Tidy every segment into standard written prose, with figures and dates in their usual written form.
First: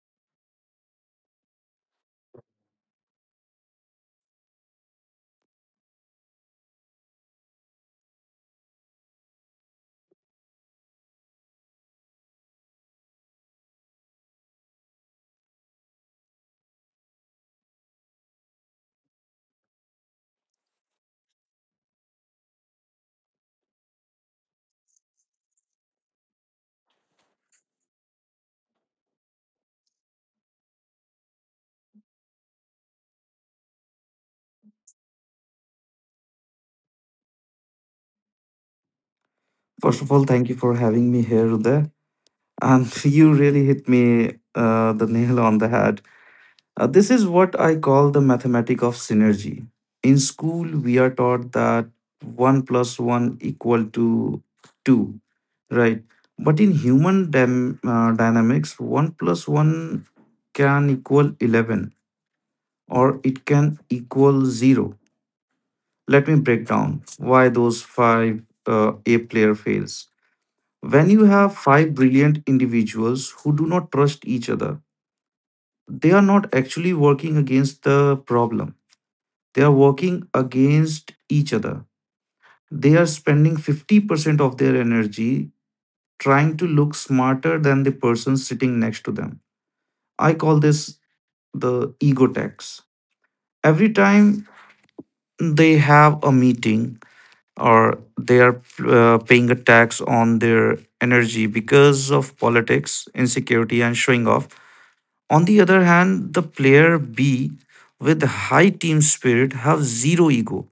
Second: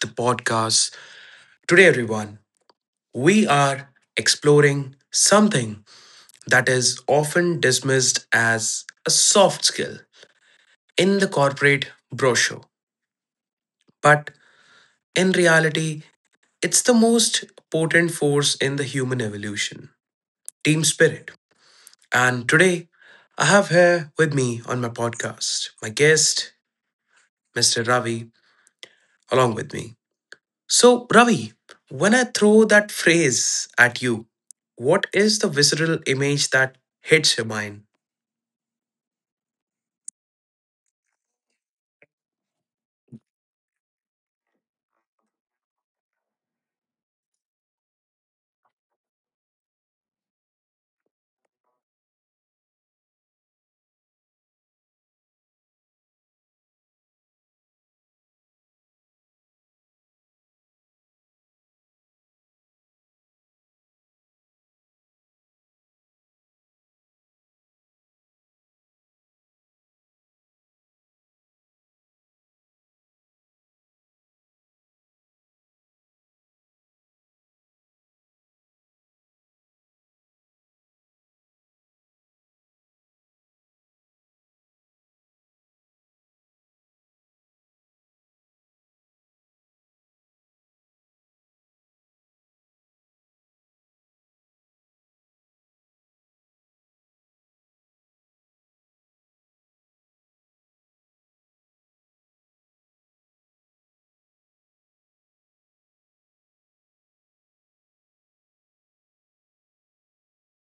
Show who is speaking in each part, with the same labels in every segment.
Speaker 1: the podcast. Today, everyone, we are exploring something that is often dismissed as a soft skill in the corporate brochure. But in reality, it's the most potent force in the human evolution team spirit. And today, I have here with me on my podcast my guest, Mr. Ravi, along with me. So, Ravi, when I throw that phrase at you, what is the visceral image that hits your mind?
Speaker 2: First of all, thank you for having me here, Uday. And you really hit me the nail on the head. This is what I call the mathematic of synergy. In school, we are taught that 1 plus 1 equal to 2, right? But in dynamics, 1 plus 1 can equal 11 or it can equal 0. Let me break down why those five A player fails. When you have five brilliant individuals who do not trust each other, they are not actually working against the problem. They are working against each other. They are spending 50% of their energy trying to look smarter than the person sitting next to them. I call this the ego tax. Every time they have a meeting or they are paying a tax on their energy because of politics, insecurity, and showing off. On the other hand, the player B with high team spirit have zero ego,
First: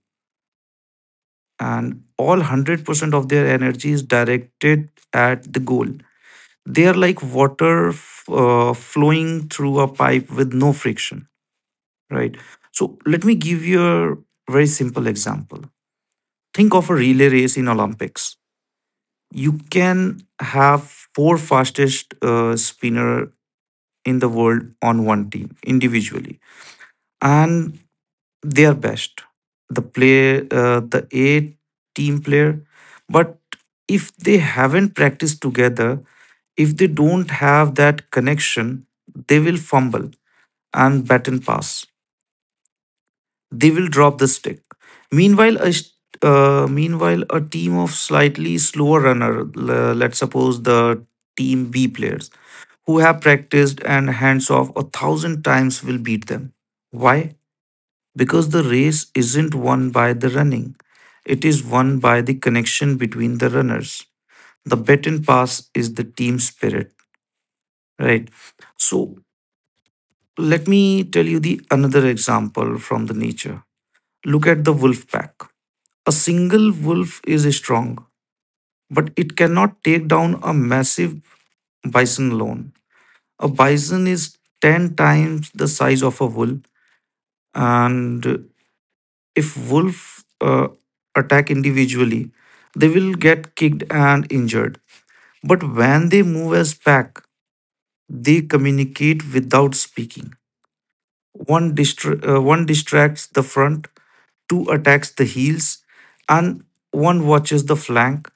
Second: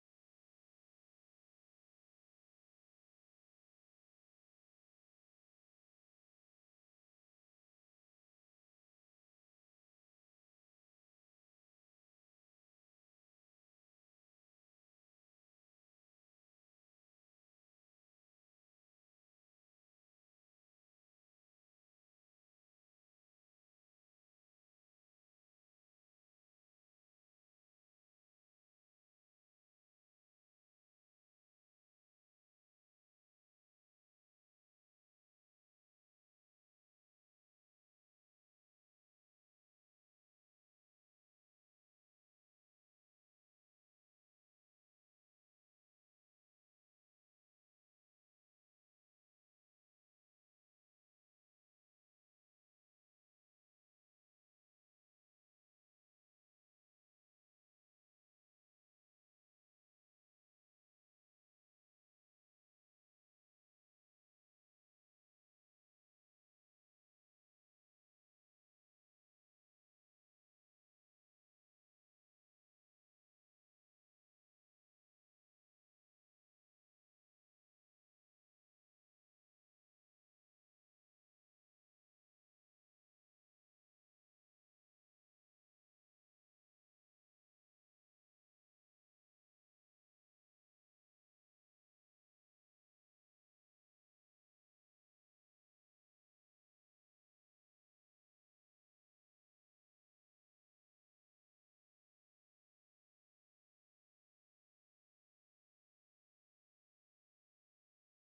Speaker 2: and all 100% of their energy is directed at the goal. They are like flowing through a pipe with no friction, right? So let me give you a very simple example. Think of a relay race in Olympics. You can have four fastest spinner in the world on one team individually, and their best the play the a team player, but if they haven't practiced together, if they don't have that connection, they will fumble and bat and pass, they will drop the stick. meanwhile a s- Meanwhile, a team of slightly slower runner, let's suppose the team B players, who have practiced and hands off a thousand times, will beat them. Why? Because the race isn't won by the running, it is won by the connection between the runners. The baton pass is the team spirit, right? So, let me tell you the another example from the nature. Look at the wolf pack. A single wolf is strong, but it cannot take down a massive bison alone. A bison is 10 times the size of a wolf, and if wolf attack individually, they will get kicked and injured. But when they move as pack, they communicate without speaking. One distracts the front, two attacks the heels, and one watches the flank.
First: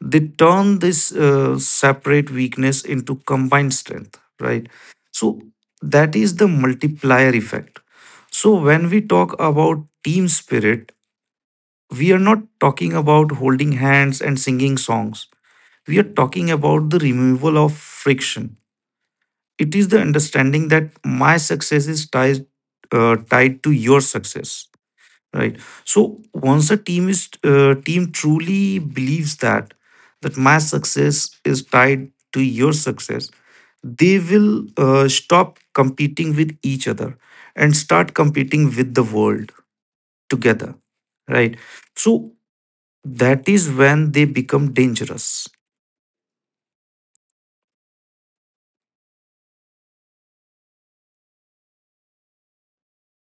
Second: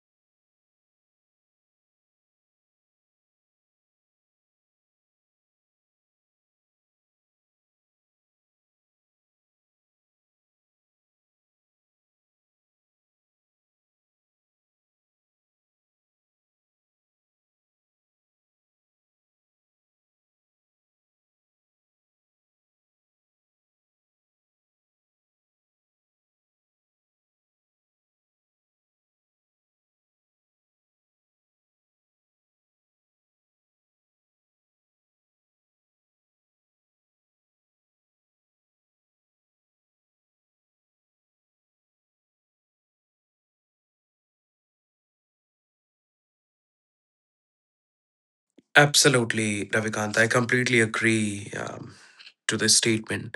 Speaker 2: They turn this separate weakness into combined strength, right? So that is the multiplier effect. So when we talk about team spirit, we are not talking about holding hands and singing songs. We are talking about the removal of friction. It is the understanding that my success is tied to your success, right? So once a team truly believes that that my success is tied to your success, they will stop competing with each other and start competing with the world together, right? So that is when they become dangerous.
Speaker 1: Absolutely, Ravikant. I completely agree to this statement,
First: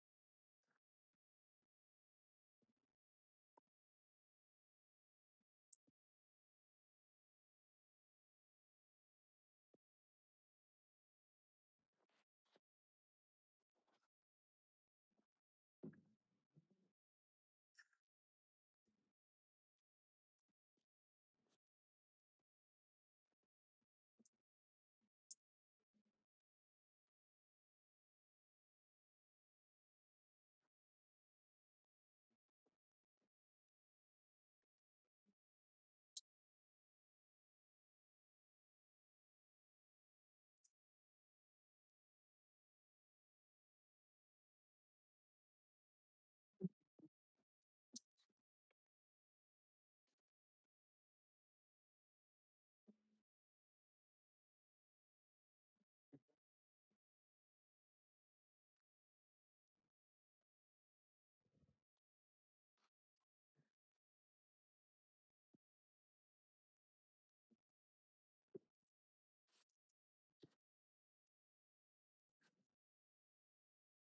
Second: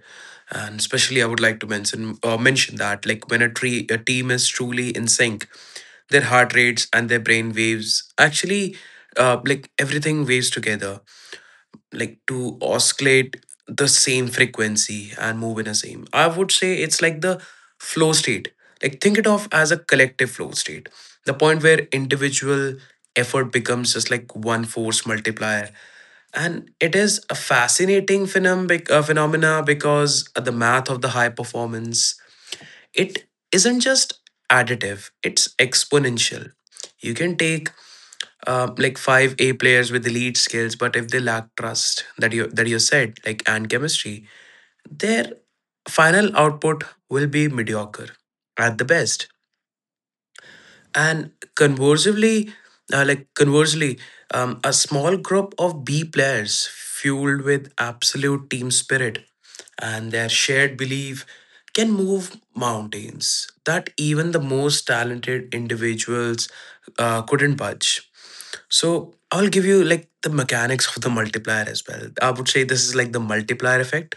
Speaker 1: and especially I would like to mention that, like, when a tree a team is truly in sync, their heart rates and their brain waves actually like everything waves together, like to oscillate the same frequency and move in a same, I would say it's like the flow state, like think it of as a collective flow state, the point where individual effort becomes just like one force multiplier. And it is a fascinating phenomena because of the math of the high performance. It isn't just additive, it's exponential. You can take like five A players with elite skills, but if they lack trust that you said, like, and chemistry, their final output will be mediocre at the best. And conversely, uh, like conversely, a small group of B players fueled with absolute team spirit and their shared belief can move mountains that even the most talented individuals couldn't budge. So I'll give you like the mechanics of the multiplier as well. I would say this is like the multiplier effect.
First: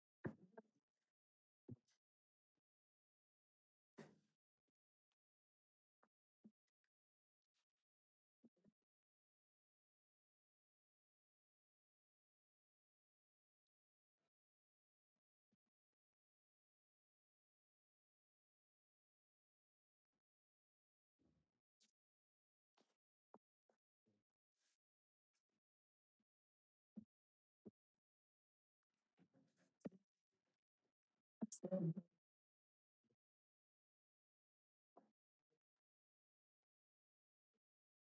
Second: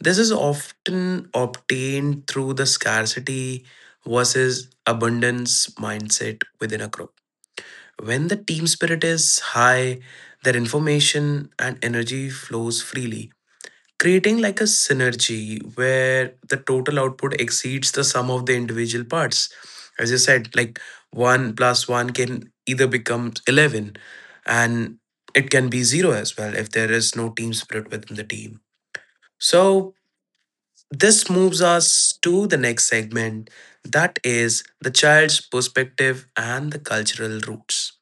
Speaker 1: This is often obtained through the scarcity versus abundance mindset within a group. When the team spirit is high, their information and energy flows freely, creating like a synergy where the total output exceeds the sum of the individual parts, as you said, like, 1 plus 1 can either become 11, and it can be 0 as well if there is no team spirit within the team. So this moves us to the next segment, that is the child's perspective and the cultural roots.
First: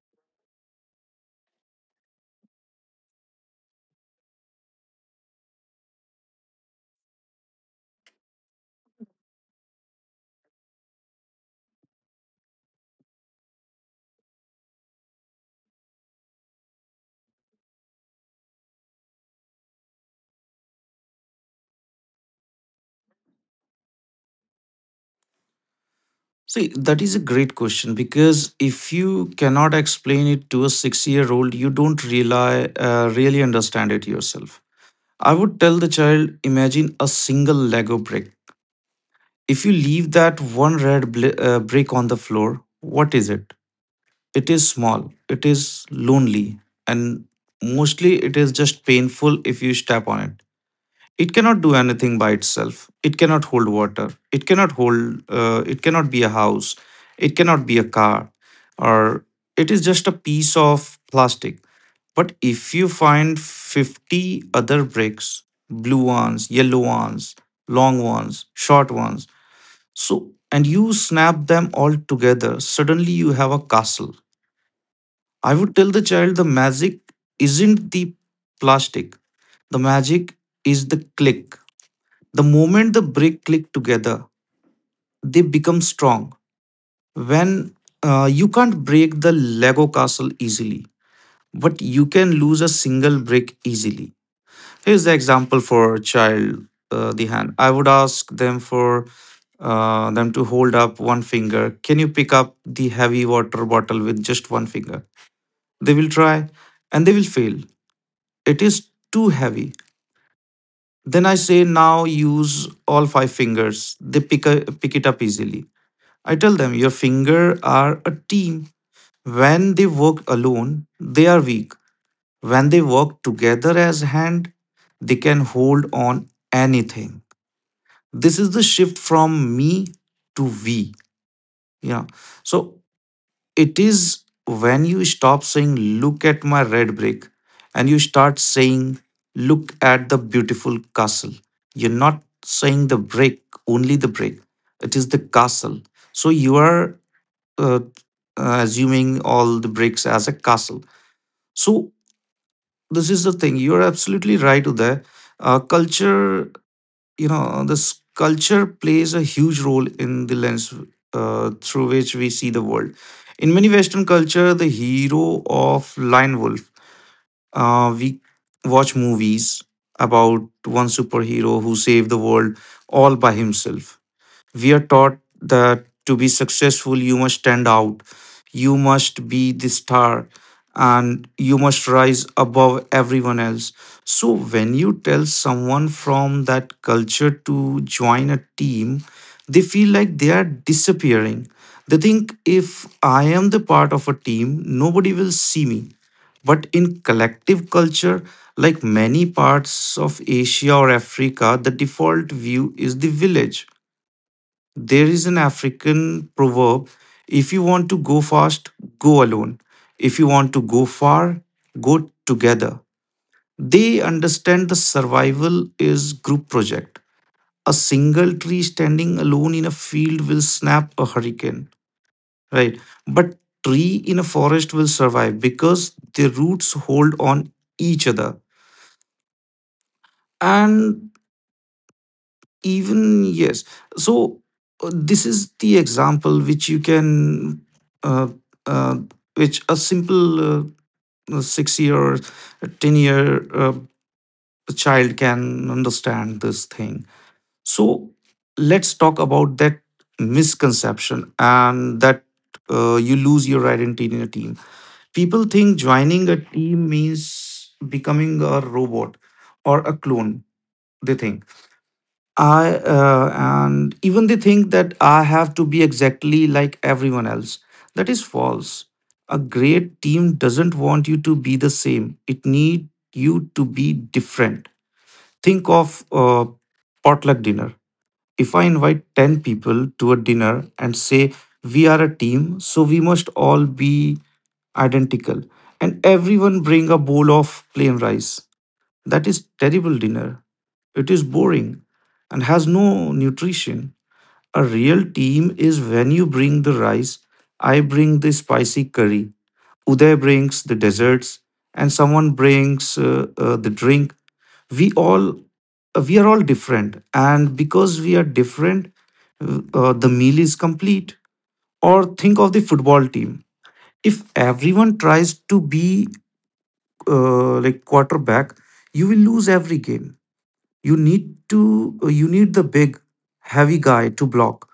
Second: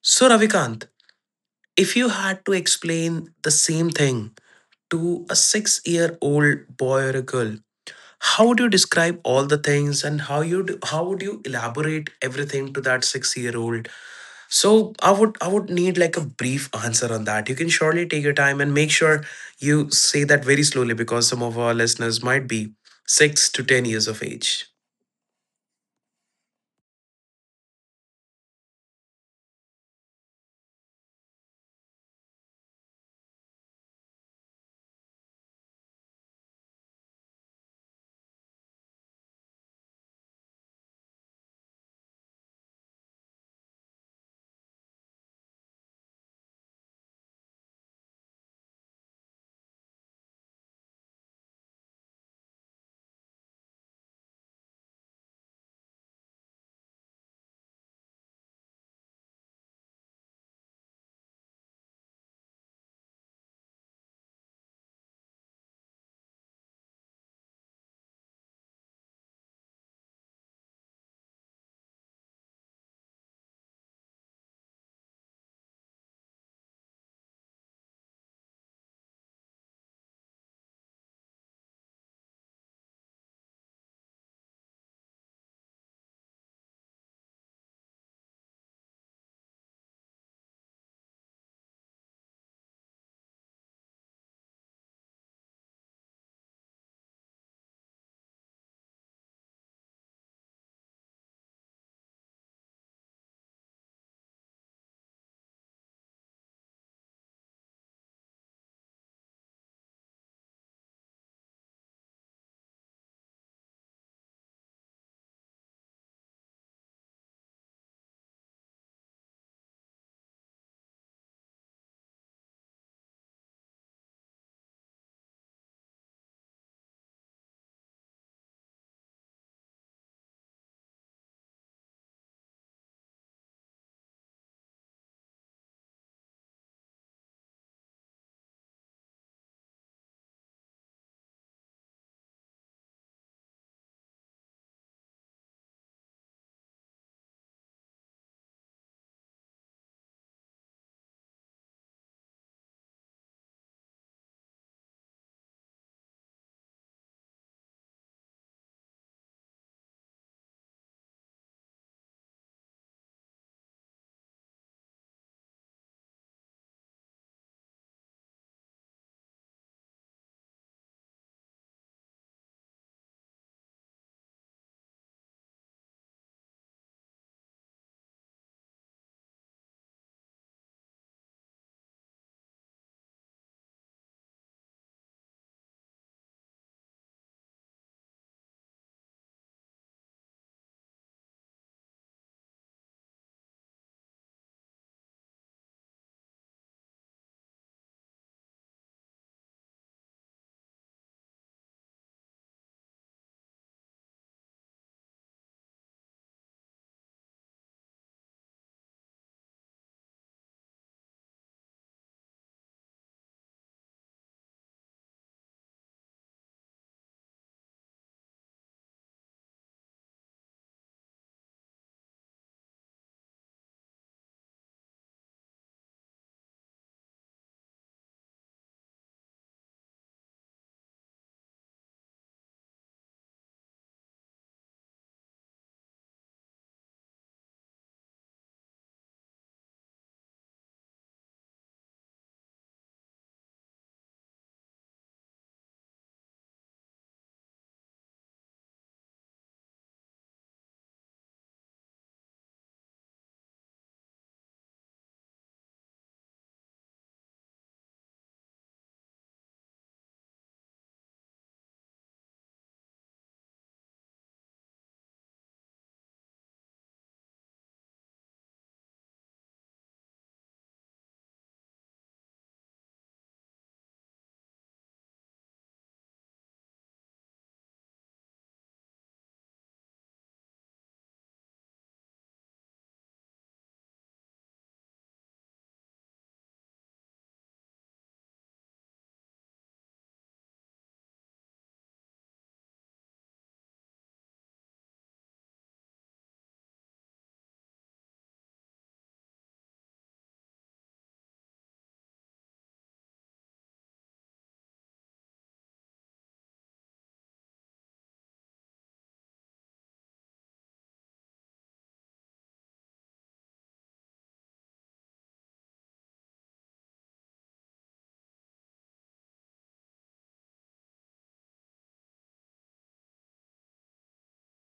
Speaker 1: So, Ravikant, if you had to explain the same thing to a 6-year-old boy or a girl, how would you describe all the things, and how you do, how would you elaborate everything to that 6-year-old? So I would need like a brief answer on that. You can surely take your time and make sure you say that very slowly, because some of our listeners might be 6 to 10 years of age.
Speaker 2: See, that is a great question because if you cannot explain it to a 6 year old, you don't really understand it yourself. I would tell the child, imagine a single Lego brick. If you leave that one red brick on the floor, what is it? It is small, it is lonely, and mostly it is just painful if you step on it. It cannot do anything by itself. It cannot hold water, it cannot hold it cannot be a house, it cannot be a car, or it is just a piece of plastic. But if you find 50 other bricks, blue ones, yellow ones, long ones, short ones, so and you snap them all together, suddenly you have a castle. I would tell the child, the magic isn't the plastic, the magic is the click. The moment the brick click together, they become strong. When You can't break the Lego castle easily, but you can lose a single brick easily. Here's the example for a child, the hand. I would ask them to hold up one finger. Can you pick up the heavy water bottle with just one finger? They will try, and they will fail. It is too heavy. Then I say, now use all five fingers. They pick it up easily. I tell them, your finger are a team. When they work alone, they are weak. When they work together as hand, they can hold on anything. This is the shift from me to we. Yeah. So it is when you stop saying, look at my red brick, and you start saying, look at the beautiful castle. You're not saying the brick, only the brick. It is the castle. So you are uh, assuming all the bricks as a castle. So this is the thing. You're absolutely right there. Culture, you know, this culture plays a huge role in the lens through which we see the world. In many Western culture, the hero of Lion Wolf, we watch movies about one superhero who saved the world all by himself. We are taught that to be successful, you must stand out, you must be the star, and you must rise above everyone else. So, when you tell someone from that culture to join a team, they feel like they are disappearing. They think, if I am the part of a team, nobody will see me. But in collective culture, like many parts of Asia or Africa, the default view is the village. There is an African proverb: if you want to go fast, go alone. If you want to go far, go together. They understand the survival is group project. A single tree standing alone in a field will snap a hurricane, right? But tree in a forest will survive because their roots hold on each other. And even yes. So this is the example which you can uh, uh, which a simple 6 year or 10 year child can understand this thing. So let's talk about that misconception and that you lose your identity in a team. People think joining a team means becoming a robot or a clone. They think I and even they think that I have to be exactly like everyone else. That is false. A great team doesn't want you to be the same. It need you to be different. Think of a potluck dinner. If I invite 10 people to a dinner and say we are a team, so we must all be identical and everyone bring a bowl of plain rice, that is terrible dinner. It is boring and has no nutrition. A real team is when you bring the rice, I bring the spicy curry, Uday brings the desserts, and someone brings the drink. We all we are all different, and because we are different, the meal is complete. Or think of the football team. If everyone tries to be like quarterback, you will lose every game. You need to you need the big heavy guy to block,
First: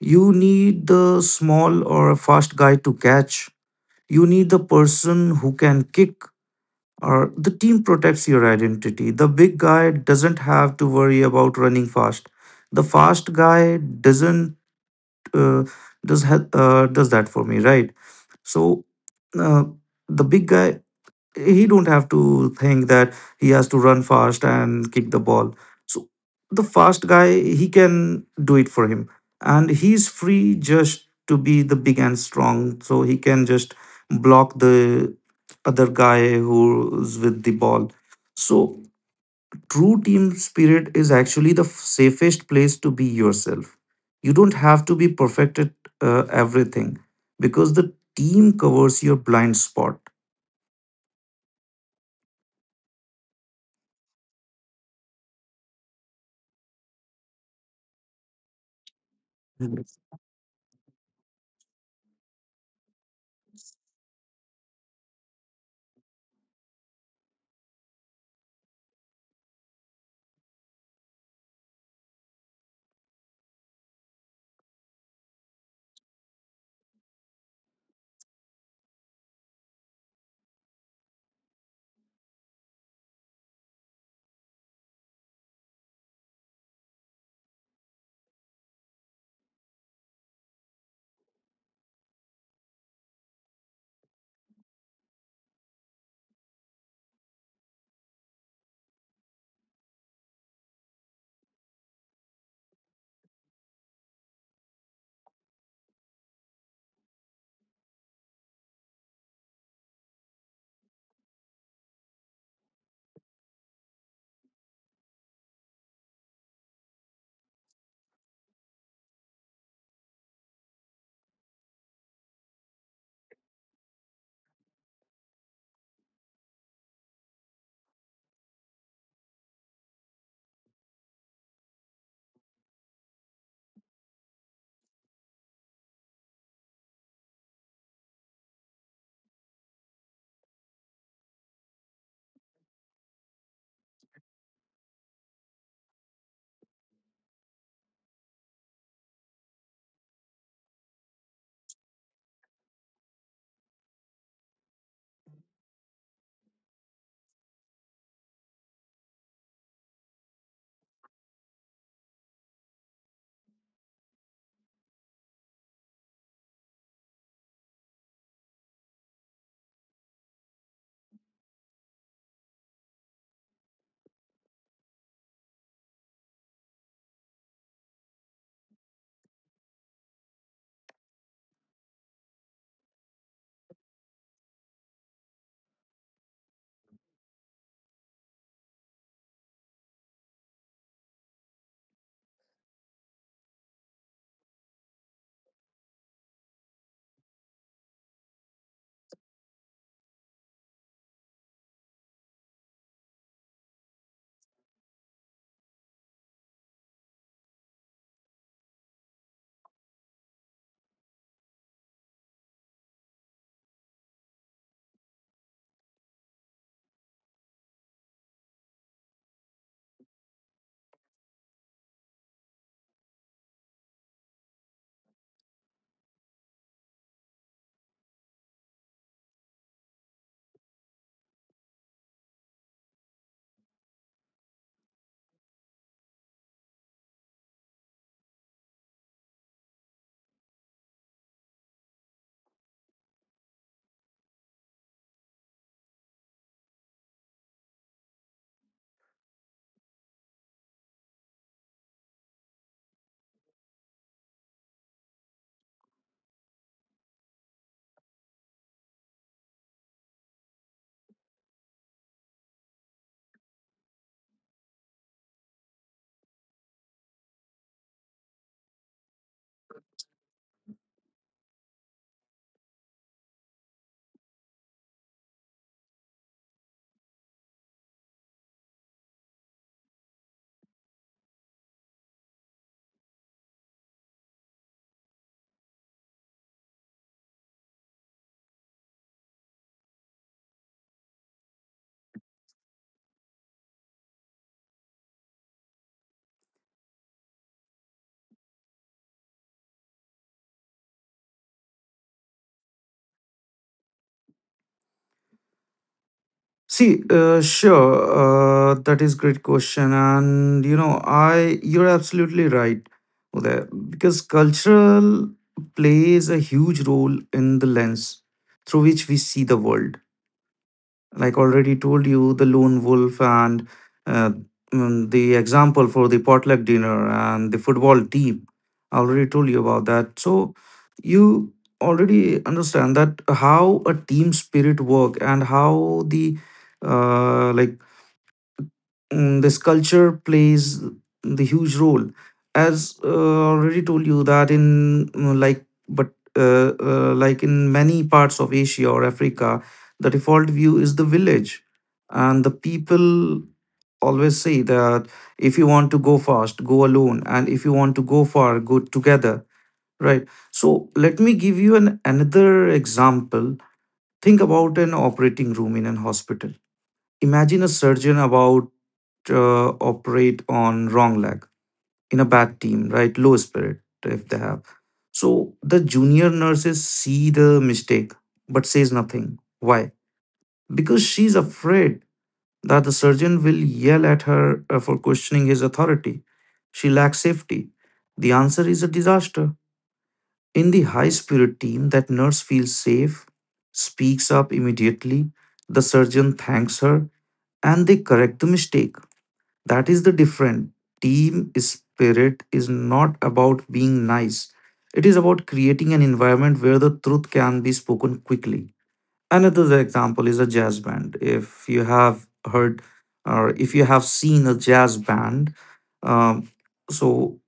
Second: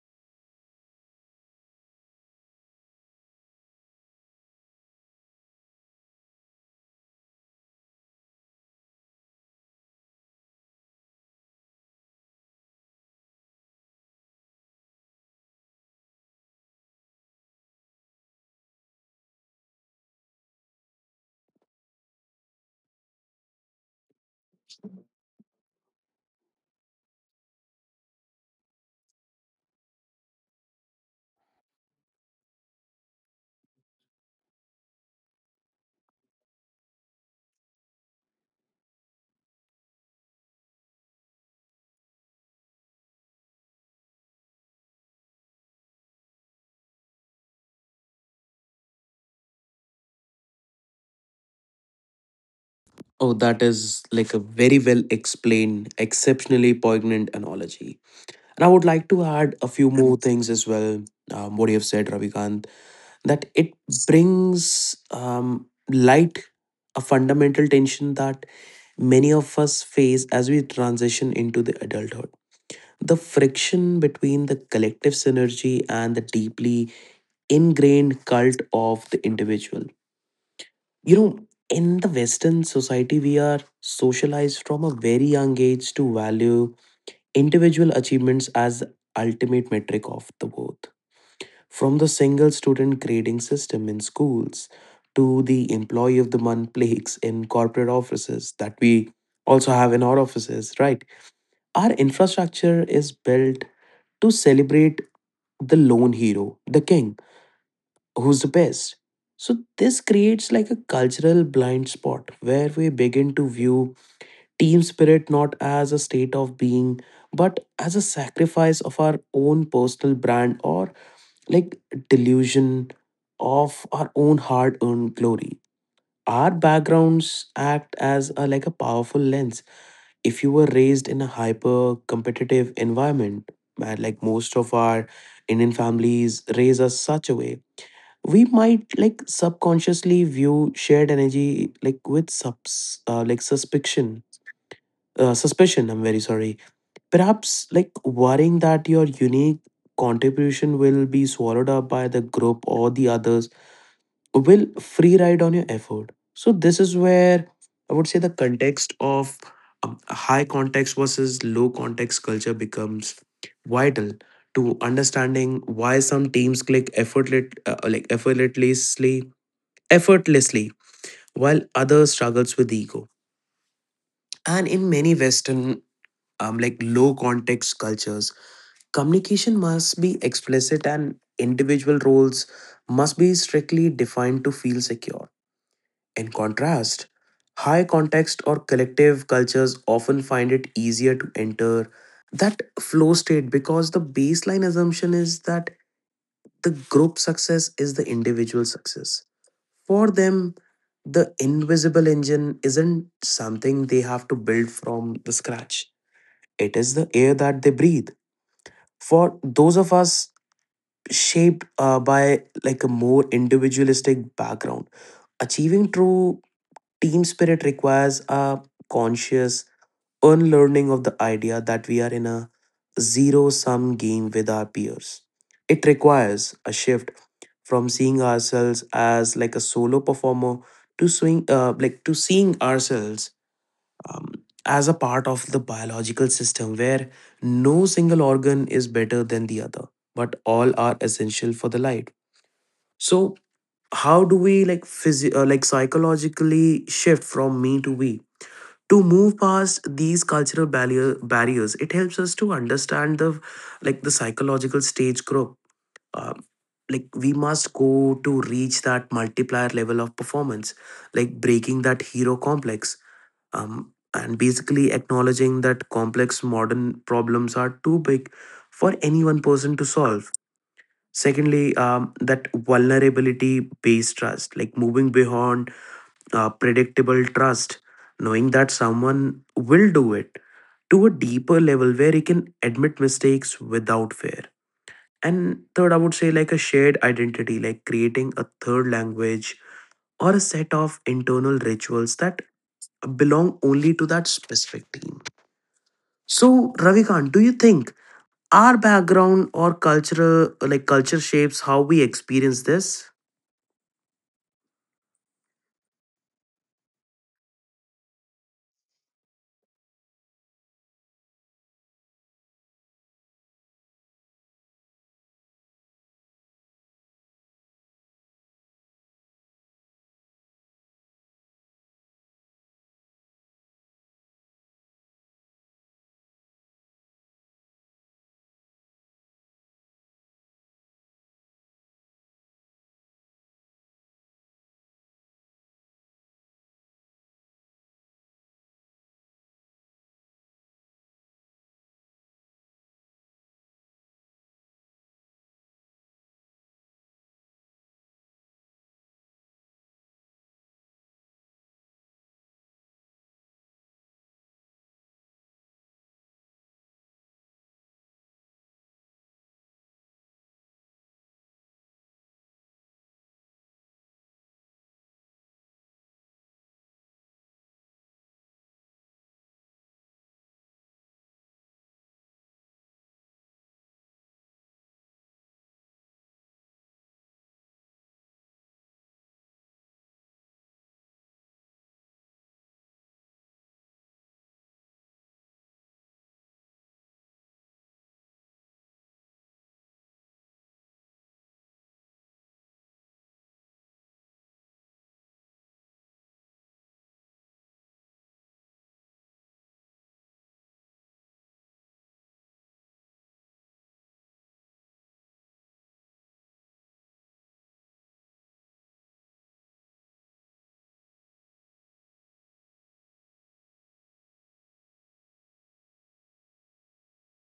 Speaker 2: you need the small or fast guy to catch, you need the person who can kick, or the team protects your identity. The big guy doesn't have to worry about running fast, the fast guy doesn't uh, does that for me, right? So uh, the big guy, he don't have to think that he has to run fast and kick the ball. So the fast guy, he can do it for him, and he's free just to be the big and strong, so he can just block the other guy who's with the ball. So true team spirit is actually the safest place to be yourself. You don't have to be perfect at everything, because the team covers your blind spot.
Speaker 1: Oh, that is like a very well explained, exceptionally poignant analogy. And I would like to add a few more things as well. What you have said, Ravikant, that it brings light, a fundamental tension that many of us face as we transition into the adulthood, the friction between the collective synergy and the deeply ingrained cult of the individual. You know in the western society, we are socialized from a very young age to value individual achievements as the ultimate metric of the worth, from the single student grading system in schools to the employee of the month plagues in corporate offices that we also have in our offices, right? Our infrastructure is built to celebrate the lone hero, the king, who's the best. So this creates like a cultural blind spot where we begin to view team spirit not as a state of being but as a sacrifice of our own personal brand or like delusion of our own hard-earned glory. Our backgrounds act as like a powerful lens. If you were raised in a hyper-competitive environment, where like most of our Indian families raise us such a way, we might like subconsciously view shared energy, like with subs like suspicion. I'm very sorry. Perhaps like worrying that your unique contribution will be swallowed up by the group or the others will free ride on your effort. So this is where I would say the context of high context versus low context culture becomes vital to understanding why some teams click effortlessly, while others struggles with ego. And in many Western, like low context cultures, communication must be explicit and individual roles must be strictly defined to feel secure. In contrast, high context or collective cultures often find it easier to enter that flow state because the baseline assumption is that the group success is the individual success. For them, the invisible engine isn't something they have to build from the scratch. It is the air that they breathe. For those of us shaped by like a more individualistic background, achieving true team spirit requires a conscious unlearning of the idea that we are in a zero sum game with our peers. It requires a shift from seeing ourselves as like a solo performer to swing like to seeing ourselves um, as a part of the biological system where no single organ is better than the other, but all are essential for the life. So how do we like psychologically shift from me to we? To move past these barriers, it helps us to understand the psychological stage group. Um, like we must go to reach that multiplier level of performance, like breaking that hero complex. And basically acknowledging that complex modern problems are too big for any one person to solve. Secondly, that vulnerability based trust, like moving beyond predictable trust, knowing that someone will do it, to a deeper level where he can admit mistakes without fear. And third, I would say like a shared identity, like creating a third language or a set of internal rituals that belong only to that specific team. So, Ravikant, do you think our background or like culture shapes how we experience this?
Speaker 2: See, sure, that is great question, and you know, I you're absolutely right there, because cultural plays a huge role in the lens through which we see the world. Like already told you, the lone wolf and uh, the example for the potluck dinner and the football team, I already told you about that. So you already understand that how a team spirit work, and how the uh, like this culture plays the huge role. As already told you that in like in many parts of Asia or Africa, the default view is the village, and the people always say that, if you want to go fast, go alone, and if you want to go far, go together, right? So let me give you an another example. Think about an operating room in an hospital. Imagine a surgeon about operate on wrong leg in a bad team, right? Low spirit if they have. So the junior nurses see the mistake but says nothing. Why? Because she's afraid that the surgeon will yell at her for questioning his authority. She lacks safety. The answer is a disaster. In the high spirit team, that nurse feels safe, speaks up immediately, the surgeon thanks her, and they correct the mistake. That is the different. Team spirit is not about being nice. It is about creating an environment where the truth can be spoken quickly. Another example is a jazz band. If you have heard or if you have seen a jazz band, um, so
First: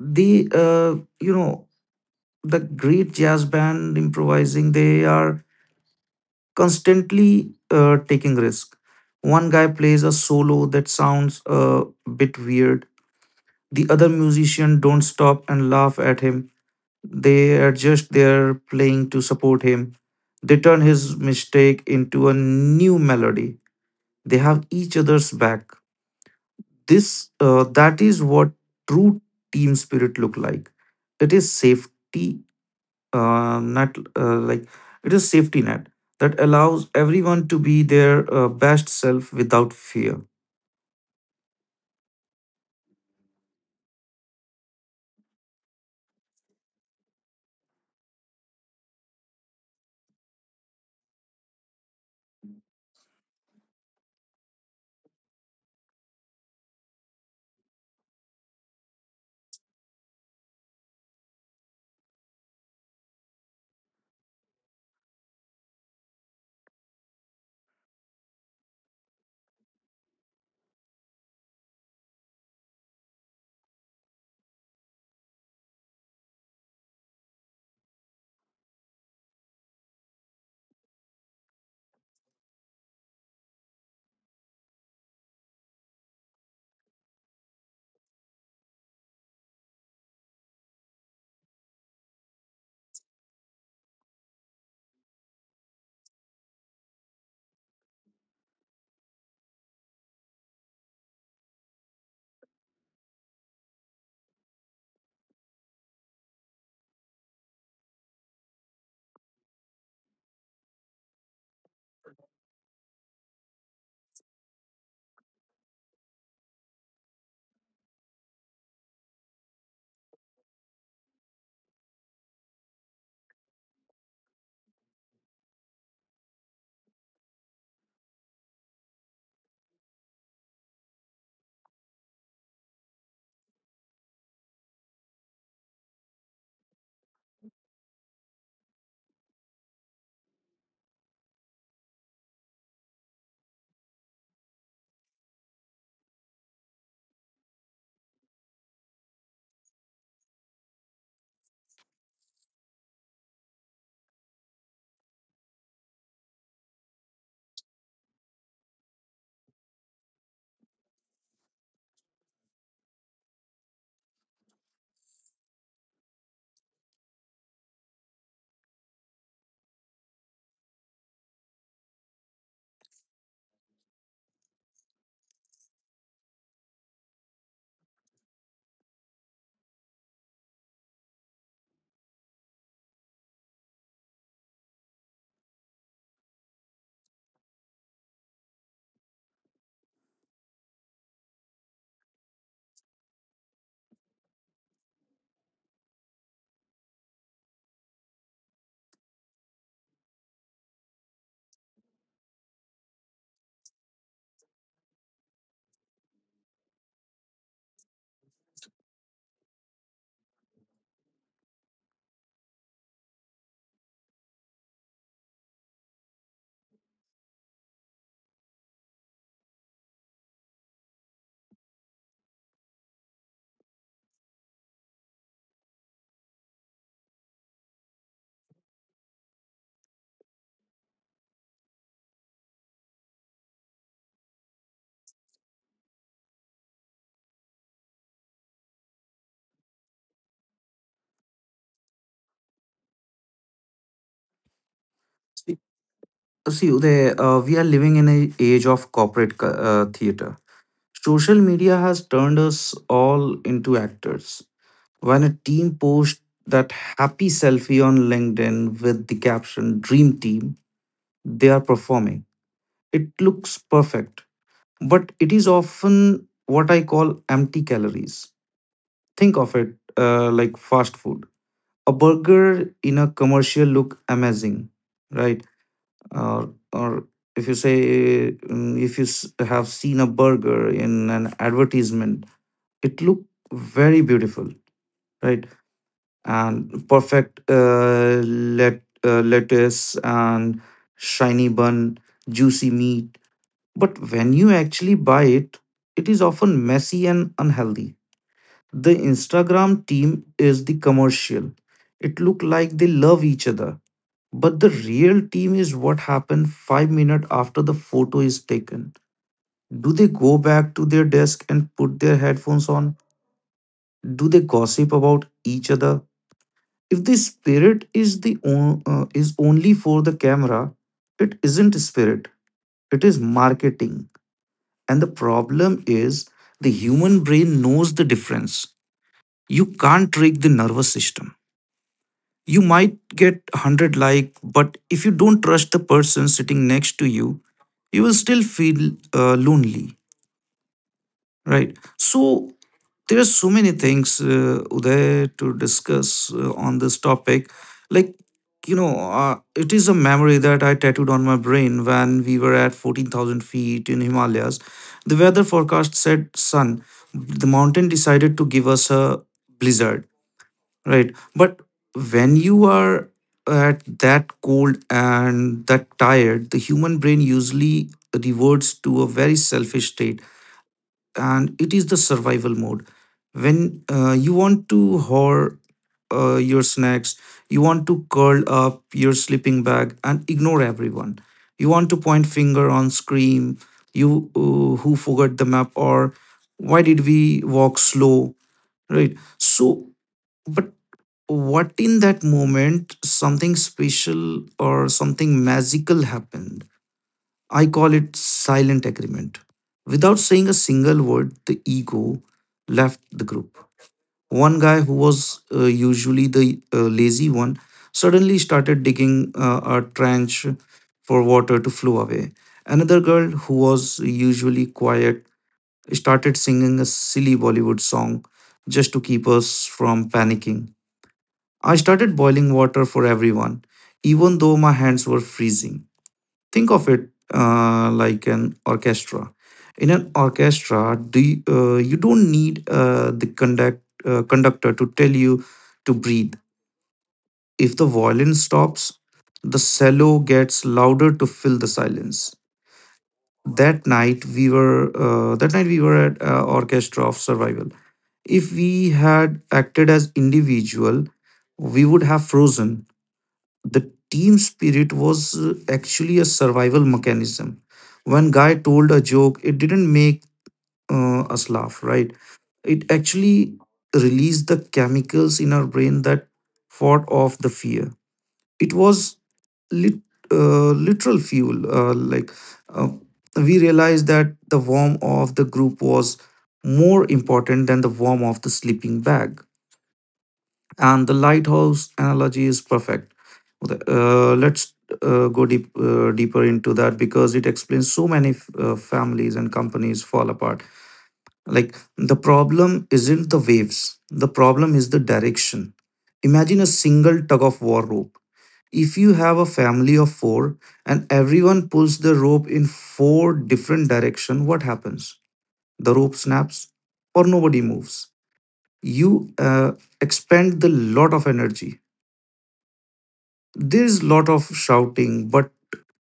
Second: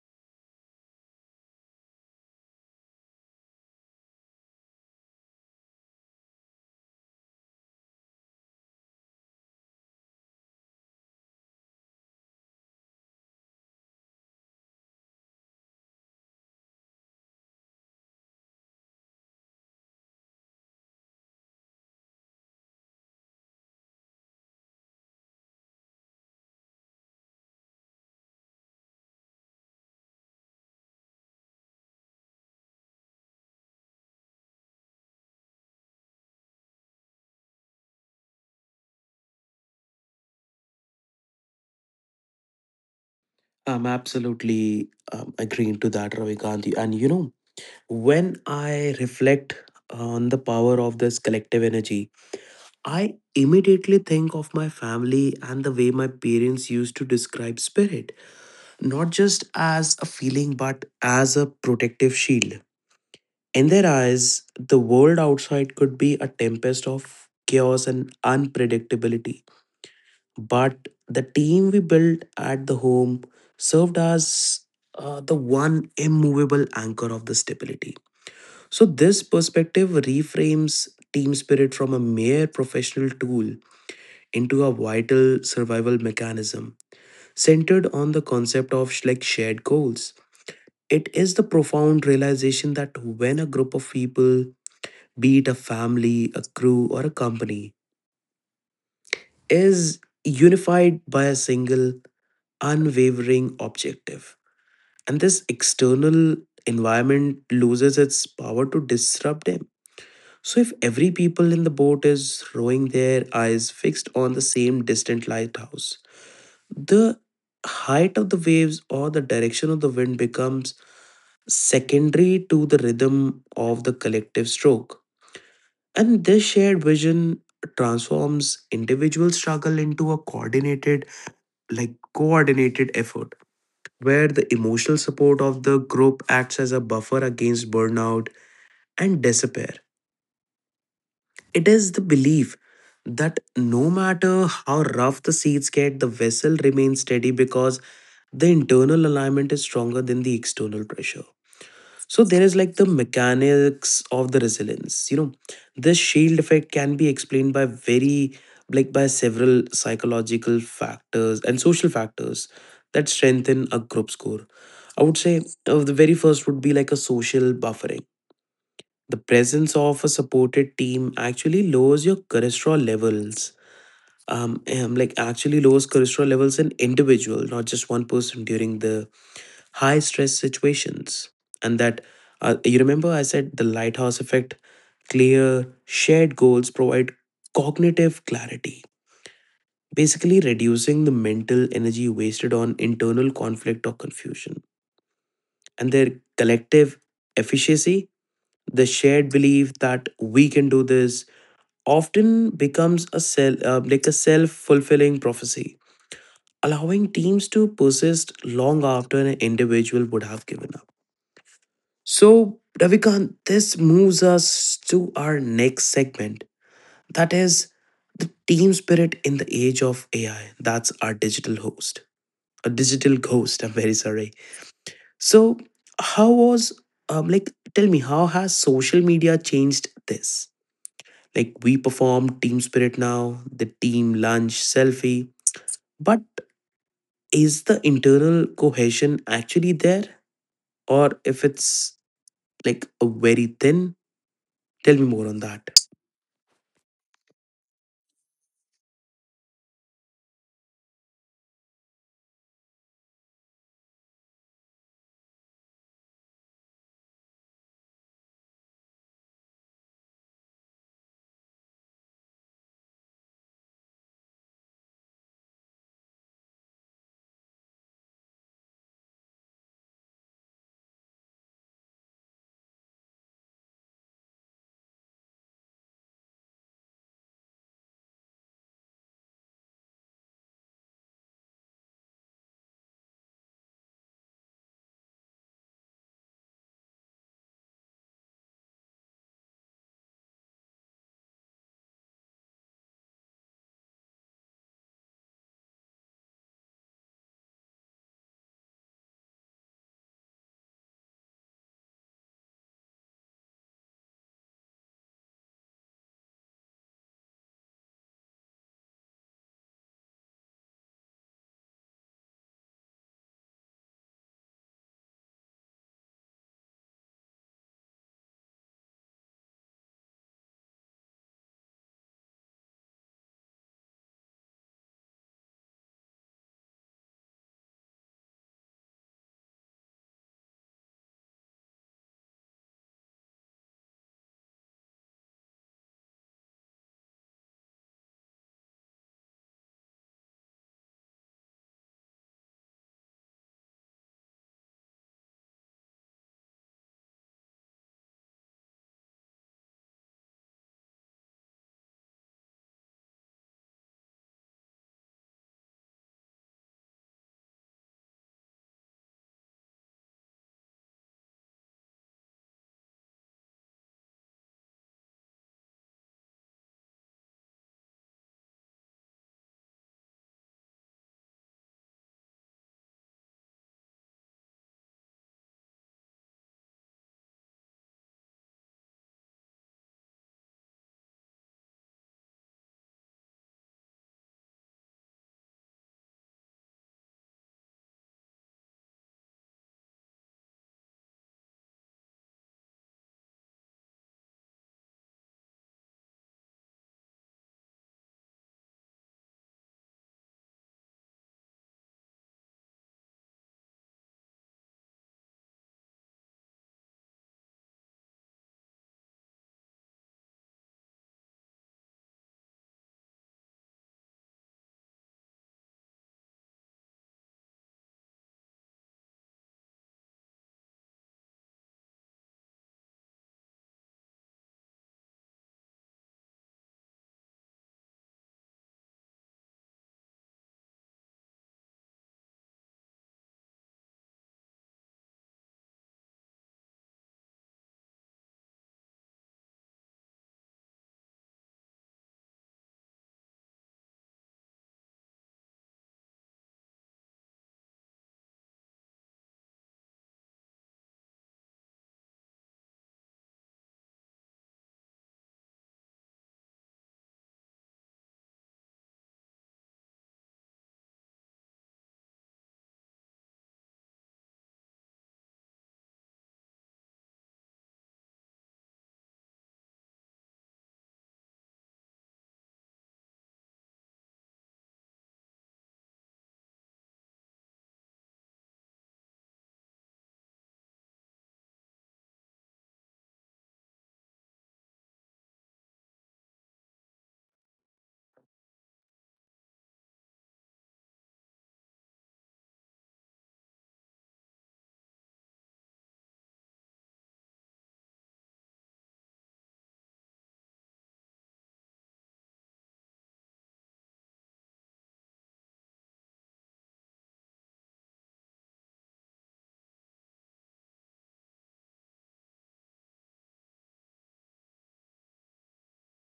Speaker 2: the the great jazz band improvising, they are constantly taking risk. One guy plays a solo that sounds a bit weird. The other musicians don't stop and laugh at him. They adjust their playing to support him. They turn his mistake into a new melody. They have each other's back. This That is what true team spirit look like. It is safety net like It is safety net that allows everyone to be their best self without fear.
Speaker 1: I'm absolutely agreeing to that, Ravi Gandhi. And you know, when I reflect on the power of this collective energy, I immediately think of my family and the way my parents used to describe spirit, not just as a feeling, but as a protective shield. In their eyes, the world outside could be a tempest of chaos and unpredictability, but the team we built at the home served as the one immovable anchor of the stability. So, this perspective reframes team spirit from a mere professional tool into a vital survival mechanism centered on the concept of like shared goals. It is the profound realization that when a group of people, be it a family, a crew, or a company, is unified by a single unwavering objective, and this external environment loses its power to disrupt them. So, if every people in the boat is rowing, their eyes fixed on the same distant lighthouse, the height of the waves or the direction of the wind becomes secondary to the rhythm of the collective stroke. And this shared vision transforms individual struggle into a coordinated effort, where the emotional support of the group acts as a buffer against burnout and despair. It is the belief that no matter how rough the seas get, the vessel remains steady because the internal alignment is stronger than the external pressure. So there is like the mechanics of the resilience. You know, this shield effect can be explained by very like by several psychological factors and social factors that strengthen a group score. I would say, the very first would be like a social buffering. The presence of a supported team actually lowers your cholesterol levels. Like actually lowers cholesterol levels in individual, not just one person, during the high stress situations. And that, you remember I said the lighthouse effect. Clear shared goals provide cognitive clarity, basically reducing the mental energy wasted on internal conflict or confusion. And their collective efficiency, the shared belief that we can do this, often becomes a self-fulfilling prophecy, allowing teams to persist long after an individual would have given up. So, Ravikant, this moves us to our next segment, that is the team spirit in the age of AI. That's our digital host, a digital ghost, I'm very sorry. So how was like tell me, how has social media changed this? Like, we perform team spirit now, the team lunch, selfie. But is the internal cohesion actually there? Or if it's like a very thin? Tell me more on
Speaker 2: See,
Speaker 1: that.
Speaker 2: see Uday, we are living in an age of theater. Social media has turned us all into actors. When a team posts that happy selfie on LinkedIn with the caption Dream Team, they are performing. It looks perfect, but it is often what I call empty calories. Think of it like fast food. A burger in a commercial look amazing, right? Or if you say, mm, if you s- have seen a burger in an advertisement, it looked very beautiful, right? And lettuce and shiny bun, juicy meat. But when you actually buy it, it is often messy and unhealthy. The Instagram team is the commercial. It looked like they love each other. But the real team is what happened 5 minutes after the photo is taken. Do they go back to their desk and put their headphones on? Do they gossip about each other? If the spirit is is only for the camera, it isn't spirit. It is marketing. And the problem is the human brain knows the difference. You can't trick the nervous system. You might get 100 like, but if you don't trust the person sitting next to you, you will still feel lonely. Right. So there are so many things, Uday, to discuss on this topic. Like, you know, it is a memory that I tattooed on my brain when we were at 14,000 feet in Himalayas. The weather forecast said sun. The mountain decided to give us a blizzard, right? But when you are at that cold and that tired, the human brain usually reverts to a very selfish state, and it is the survival mode when you want to hoard your snacks, you want to curl up your sleeping bag and ignore everyone, you want to point finger on scream, you who forgot the map, or why did we walk slow, right? So, but what in that moment, something special or something magical happened. I call it silent agreement. Without saying a single word, the ego left the group. One guy who was usually the lazy one suddenly started digging a trench for water to flow away. Another girl who was usually quiet started singing a silly Bollywood song just to keep us from panicking. I started boiling water for everyone, even though my hands were freezing. Think of it like an orchestra. In an orchestra, you don't need the conductor to tell you to breathe. If the violin stops, the cello gets louder to fill the silence. That night we were at Orchestra of Survival. If we had acted as individual, we would have frozen. The team spirit was actually a survival mechanism. When guy told a joke, it didn't make us laugh, right? It actually released the chemicals in our brain that fought off the fear. It was lit, literal fuel like uh, we realized that the warm of the group was more important than the warm of the sleeping bag. And the lighthouse analogy is perfect. Let's deeper into that, because it explains so many families and companies fall apart. Like the problem isn't the waves, the problem is the direction. Imagine a single tug of war rope. If you have a family of four and everyone pulls the rope in four different direction, what happens? The rope snaps or nobody moves. You expend the lot of energy. There's a lot of shouting, but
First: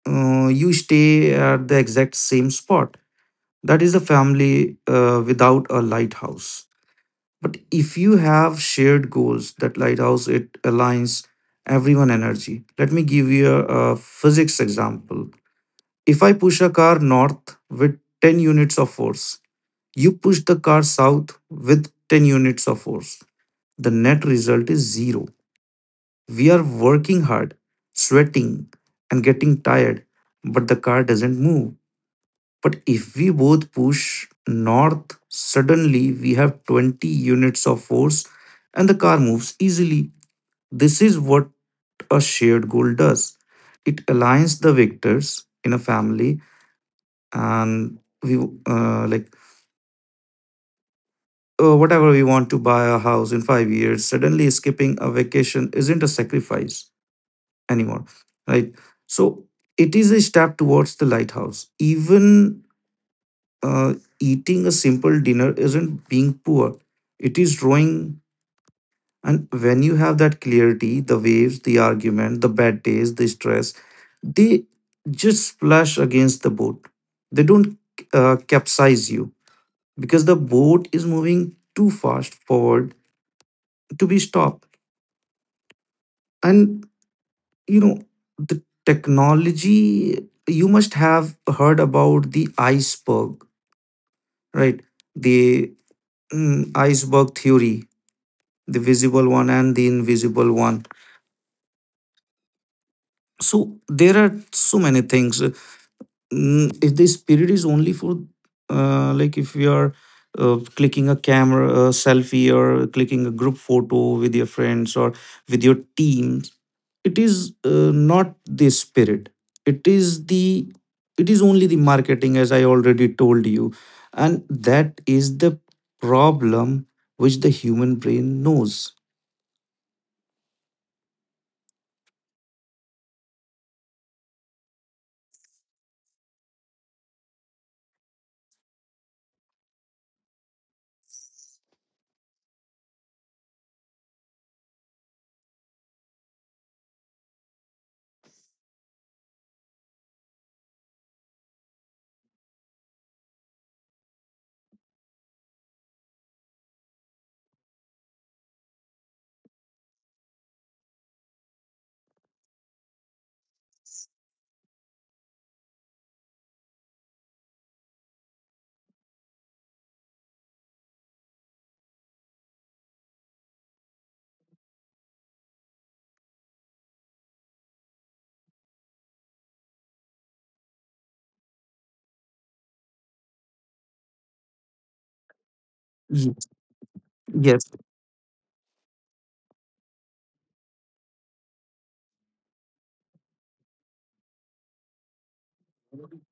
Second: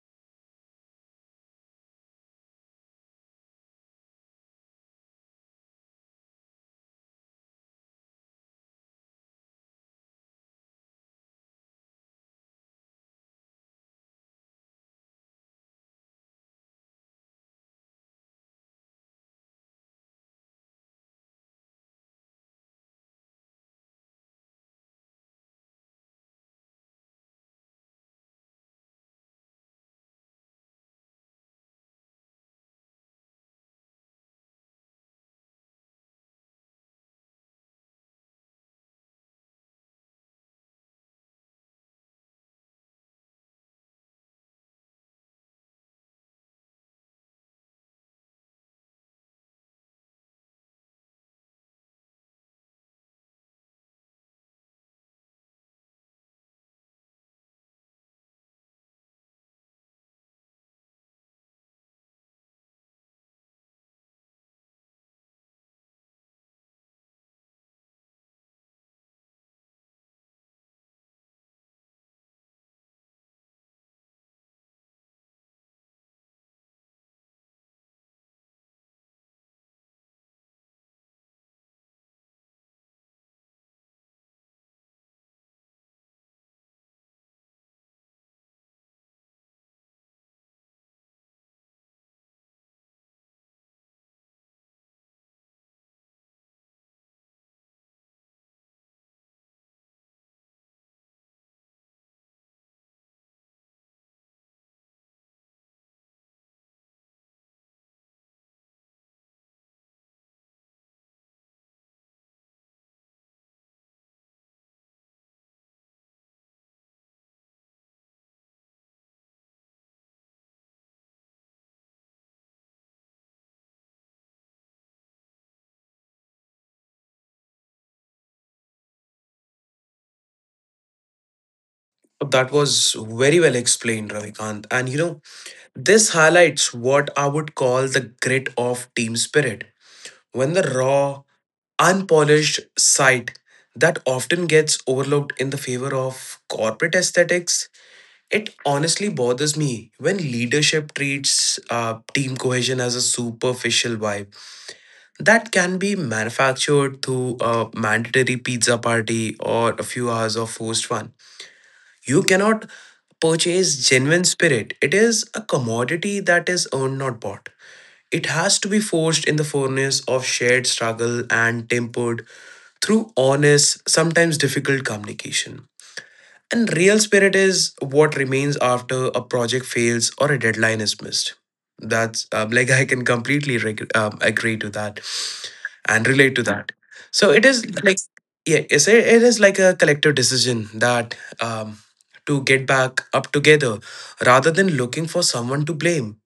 Speaker 2: you stay at the exact same spot. That is a family without a lighthouse. But if you have shared goals, that lighthouse it aligns everyone energy. Let me give you a physics example. If I push a car north with 10 units of force, you push the car south with 10 units of force. The net result is zero. We are working hard, sweating, and getting tired, but the car doesn't move. But if we both push north, suddenly we have 20 units of force and the car moves easily. This is what a shared goal does. It aligns the victors in a family, and we like whatever we want to buy a house in 5 years, suddenly skipping a vacation isn't a sacrifice anymore, right? So it is a step towards the lighthouse. Even uh, eating a simple dinner isn't being poor, it is drawing. And when you have that clarity, the waves, the argument, the bad days, the stress, they just splash against the boat. They don't capsize you, because the boat is moving too fast forward to be stopped. And you know, the technology, you must have heard about the iceberg, right? The mm, iceberg theory, the visible one and the invisible one. So there are so many things. Mm, if the spirit is only for if you are clicking a camera a selfie, or clicking a group photo with your friends or with your team, it is not the spirit, it is the, it is only the marketing, as I already told you. And that is the problem which the human brain knows.
Speaker 1: That was very well explained, Ravikant. And you know, this highlights what I would call the grit of team spirit, when the raw, unpolished side that often gets overlooked in the favor of corporate aesthetics. It honestly bothers me when leadership treats team cohesion as a superficial vibe that can be manufactured through a mandatory pizza party or a few hours of forced fun. You cannot purchase genuine spirit, it is a commodity that is earned, not bought. It has to be forged in the furnace of shared struggle and tempered through honest, sometimes difficult communication. And real spirit is what remains after a project fails or a deadline is missed. That's I can completely agree to that and
Speaker 2: Ye-
Speaker 1: relate to that. So it
Speaker 2: yes.
Speaker 1: is like, yeah, it is like a collective decision, that um, to get back up together rather than looking for someone to blame.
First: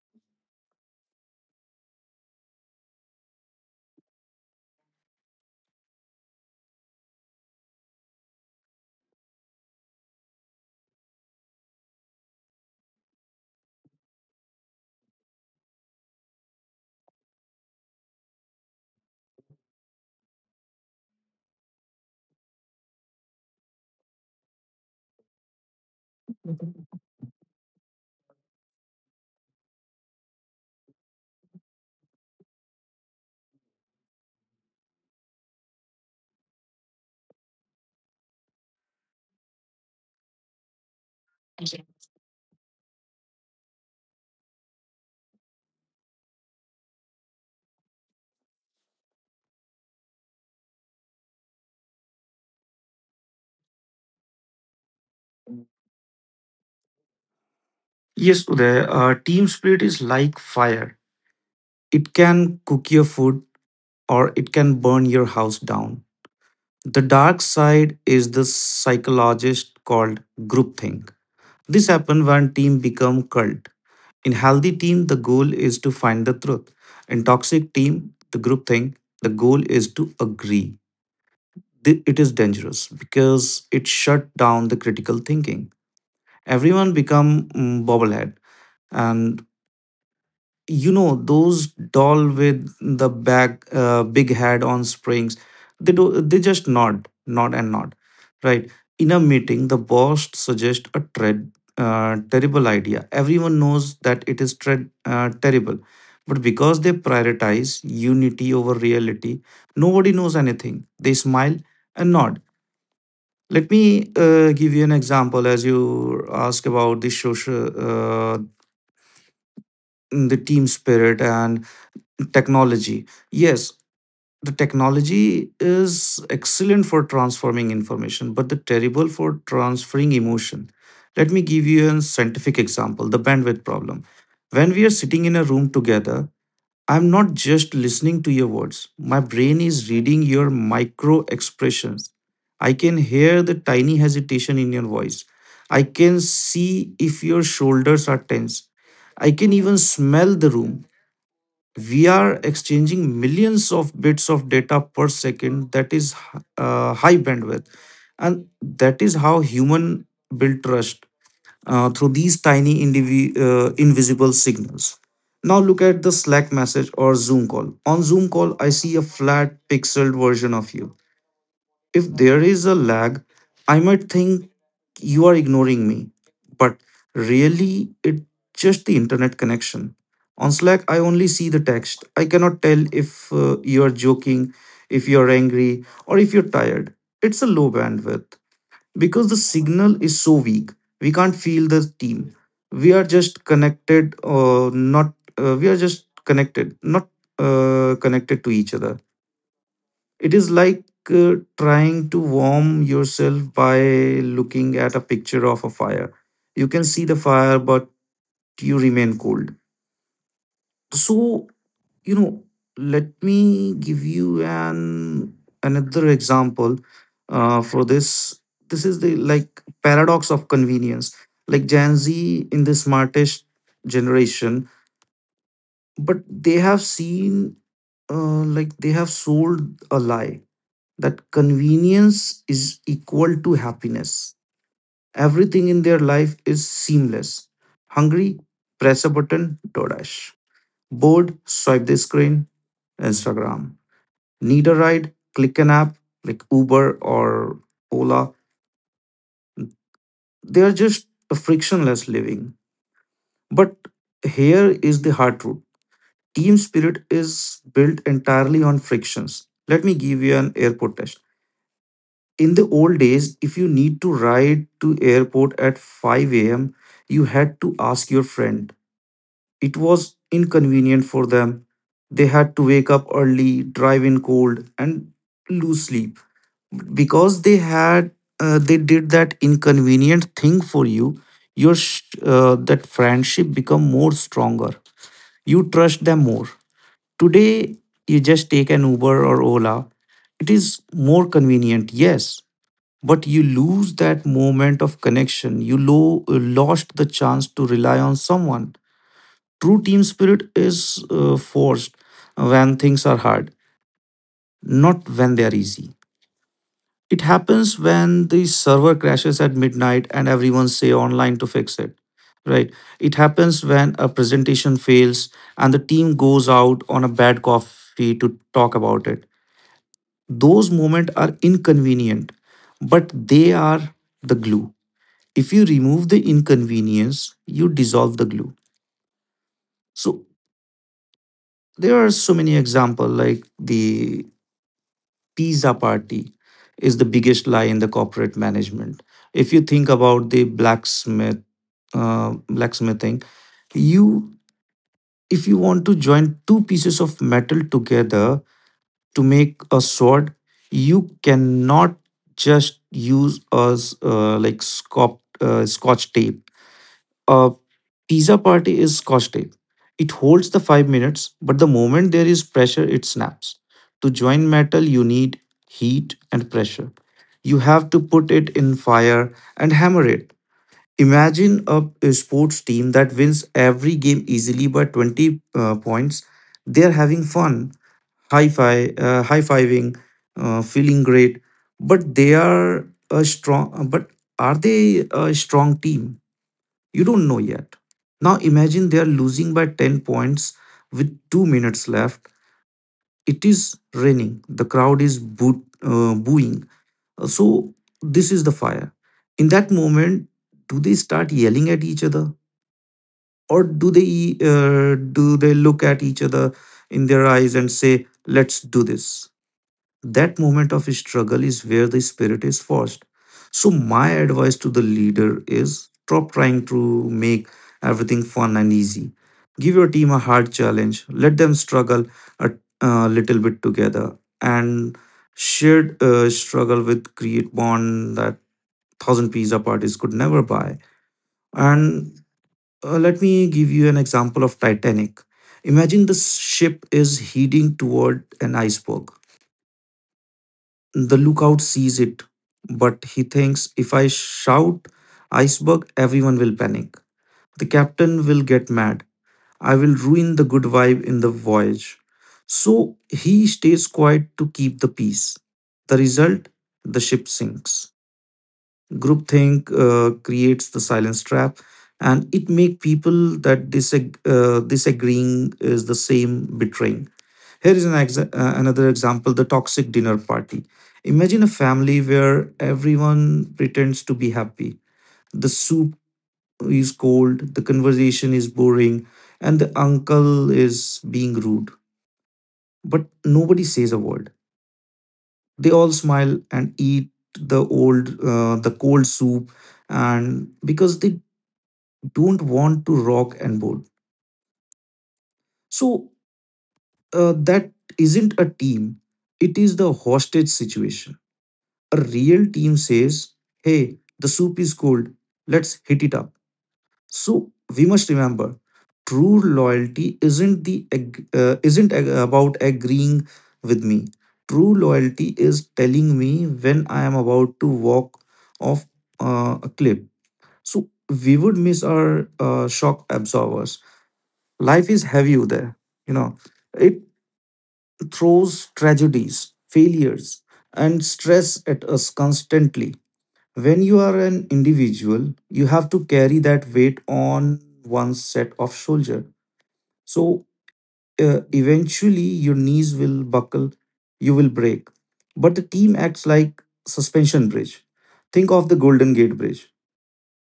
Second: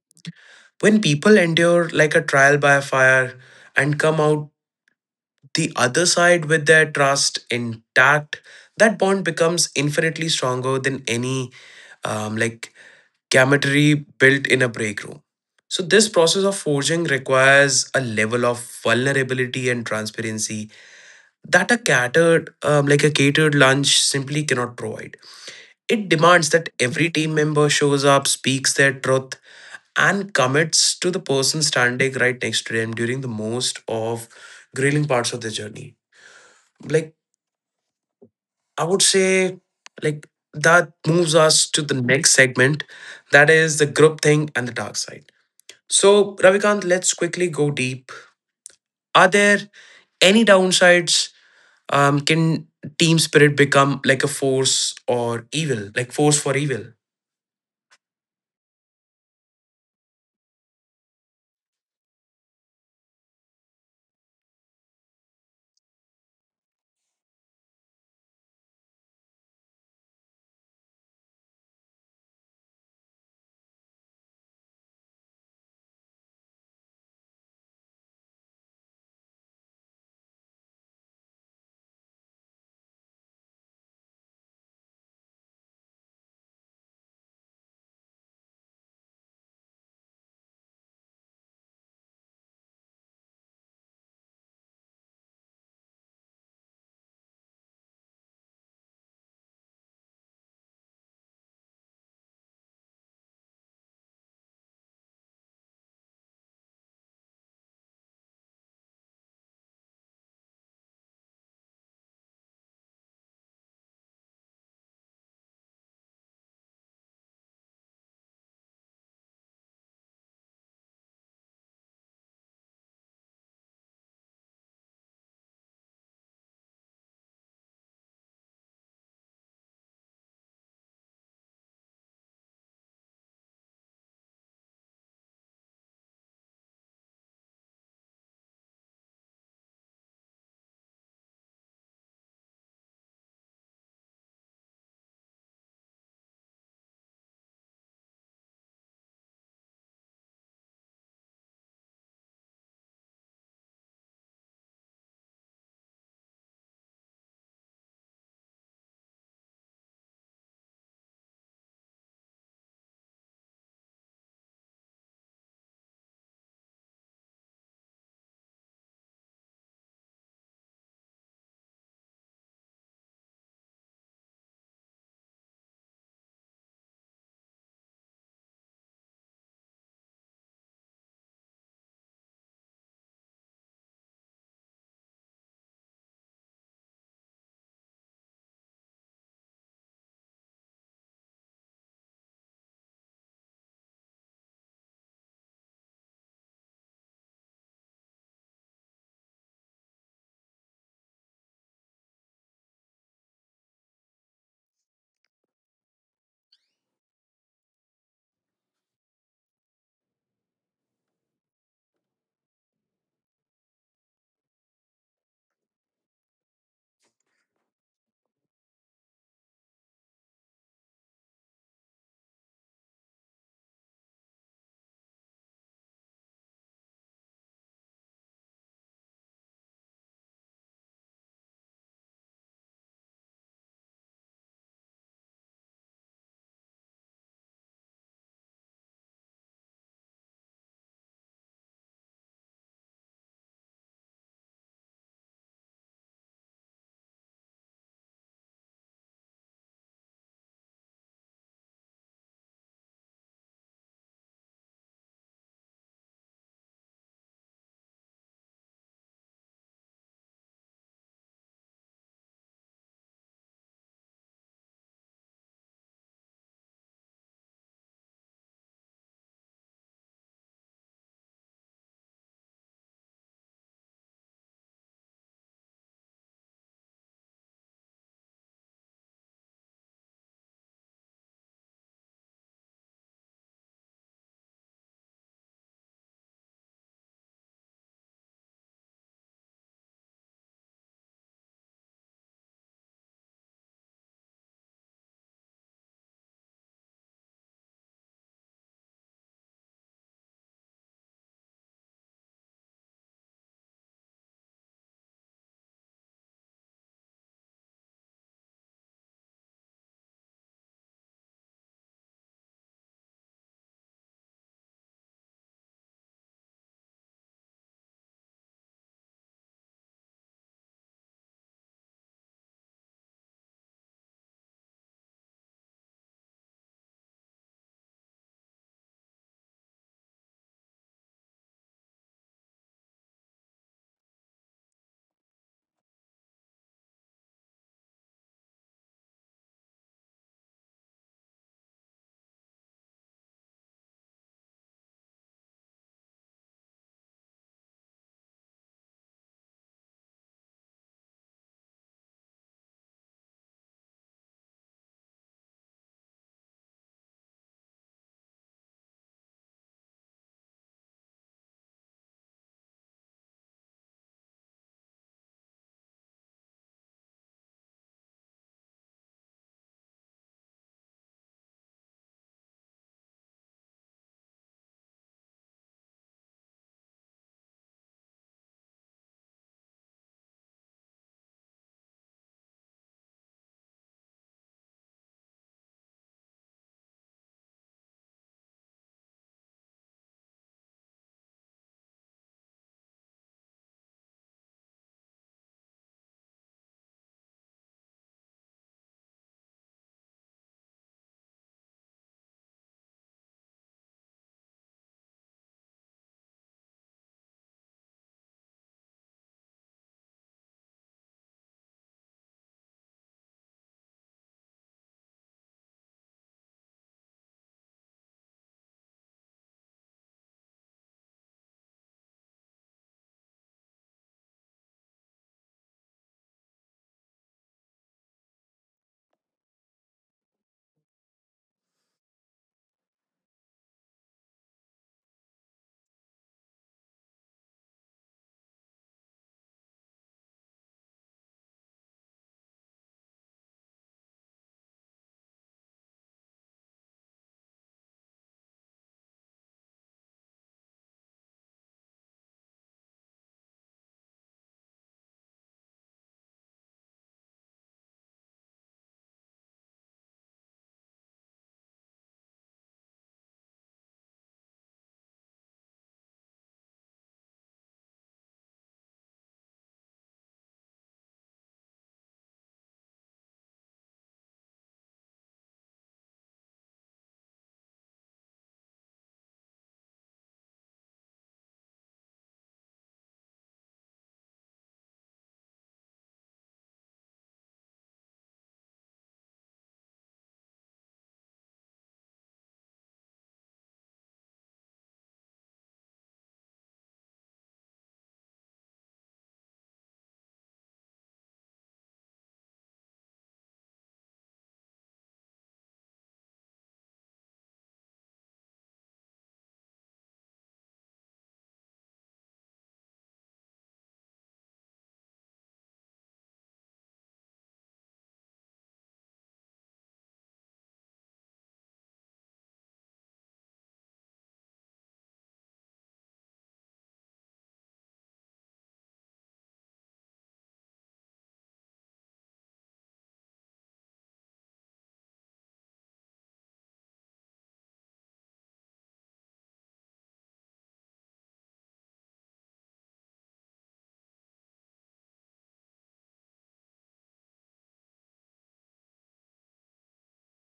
Speaker 1: When people endure like a trial by fire and come out the other side with their trust intact, that bond becomes infinitely stronger than any um, like camaraderie built in a break room. So this process of forging requires a level of vulnerability and transparency that a catered lunch simply cannot provide. It demands that every team member shows up, speaks their truth, and commits to the person standing right next to them during the most of grilling parts of the journey. Like, I would say, like, that moves us to the next segment, that is the group thing and the dark side. So, Ravikant, let's quickly go deep. Are there any downsides? Can team spirit become like a force or evil, like force for evil?
Speaker 2: Yes Uday, team spirit is like fire, it can cook your food or it can burn your house down. The dark side is the psychologist called groupthink. This happens when team become cult. In healthy team, the goal is to find the truth. In toxic team, the groupthink, the goal is to agree. It is dangerous because it shut down the critical thinking. Everyone become mm, bobblehead, and you know those doll with the back big head on springs. They do, they just nod, nod, and nod, right? In a meeting the boss suggests a tread terrible idea, everyone knows that it is tread terrible, but because they prioritize unity over reality, nobody knows anything, they smile and nod. Let me give you an example, as you ask about the social the team spirit and technology. Yes, the technology is excellent for transforming information, but the terrible for transferring emotion. Let me give you a scientific example, the bandwidth problem. When we are sitting in a room together, I'm not just listening to your words, my brain is reading your micro expressions. I can hear the tiny hesitation in your voice. I can see if your shoulders are tense. I can even smell the room. We are exchanging millions of bits of data per second, that is high bandwidth, and that is how human build trust through these tiny invisible signals. Now look at the slack message or zoom call. On zoom call I see a flat pixeled version of you. If there is a lag, I might think you are ignoring me. But really, it's just the internet connection. On Slack, I only see the text. I cannot tell if you're joking, if you're angry, or if you're tired. It's a low bandwidth because the signal is so weak. We can't feel the team. We are just connected, or not. We are just connected, not connected to each other. It is like trying to warm yourself by looking at a picture of a fire. You can see the fire, but you remain cold. So, you know, let me give you an another example for this. This is the like paradox of convenience. Like Gen Z in the smartest generation, but they have seen, they have sold a lie that convenience is equal to happiness. Everything in their life is seamless. Hungry? Press a button, DoorDash. Bored? Swipe the screen, Instagram. Need a ride? Click an app like Uber or Ola. They are just a frictionless living. But here is the hard truth, team spirit is built entirely on frictions. Let me give you an airport test. In the old days, if you need to ride to airport at 5 a.m., you had to ask your friend. It was inconvenient for them. They had to wake up early, drive in cold and lose sleep. Because they had they did that inconvenient thing for you, that friendship become more stronger. You trust them more. Today you just take an uber or ola. It is more convenient, yes, but you lose that moment of connection. You lost the chance to rely on someone. True team spirit is forced when things are hard, not when they are easy. It happens when the server crashes at midnight and everyone say online to fix it, right. It happens when a presentation fails and the team goes out on a bad coffee to talk about it. Those moments are inconvenient, but they are the glue. If you remove the inconvenience, you dissolve the glue. So there are so many examples, like the pizza party is the biggest lie in the corporate management. If you think about the blacksmith, blacksmithing, you if you want to join two pieces of metal together to make a sword, you cannot just use like scotch, scotch tape. A pizza party is scotch. It holds the five minutes, but the moment there is pressure, it snaps. To join metal, you need heat and pressure. You have to put it in fire and hammer it. Imagine a sports team that wins every game easily by 20 points. They're having fun, high fiving, feeling great, but they are a strong. But are they a strong team? You don't know yet. Now imagine they are losing by 10 points with 2 minutes left. It is raining. The crowd is booing. So this is the fire. In that moment, do they start yelling at each other, or do they look at each other in their eyes and say, let's do this? That moment of struggle is where the spirit is forced. So, my advice to the leader is stop trying to make everything fun and easy. Give your team a hard challenge, let them struggle a little bit together, and shared struggle with create bond that thousand pizza parties could never buy. And Let me give you an example of Titanic. Imagine the ship is heading toward an iceberg. The lookout sees it, but he thinks, if I shout iceberg, everyone will panic. The captain will get mad. I will ruin the good vibe in the voyage. So he stays quiet to keep the peace. The result? The ship sinks. Groupthink creates the silence trap, and it make people that disagreeing is the same betraying. Here is another example, the toxic dinner party. Imagine a family where everyone pretends to be happy. The soup is cold, the conversation is boring, and the uncle is being rude. But nobody says a word. They all smile and eat the cold soup, and because they don't want to rock and board. So that isn't a team; it is the hostage situation. A real team says, hey, the soup is cold, let's hit it up. So we must remember, true loyalty isn't the ag- isn't ag- about agreeing with me. True loyalty is telling me when I am about to walk off a cliff. So we would miss our shock absorbers. Life is heavy there, you know. It throws tragedies, failures and stress at us constantly. When you are an individual, you have to carry that weight on one set of shoulder. So eventually your knees will buckle, you will break. But the team acts like suspension bridge. Think of the Golden Gate Bridge.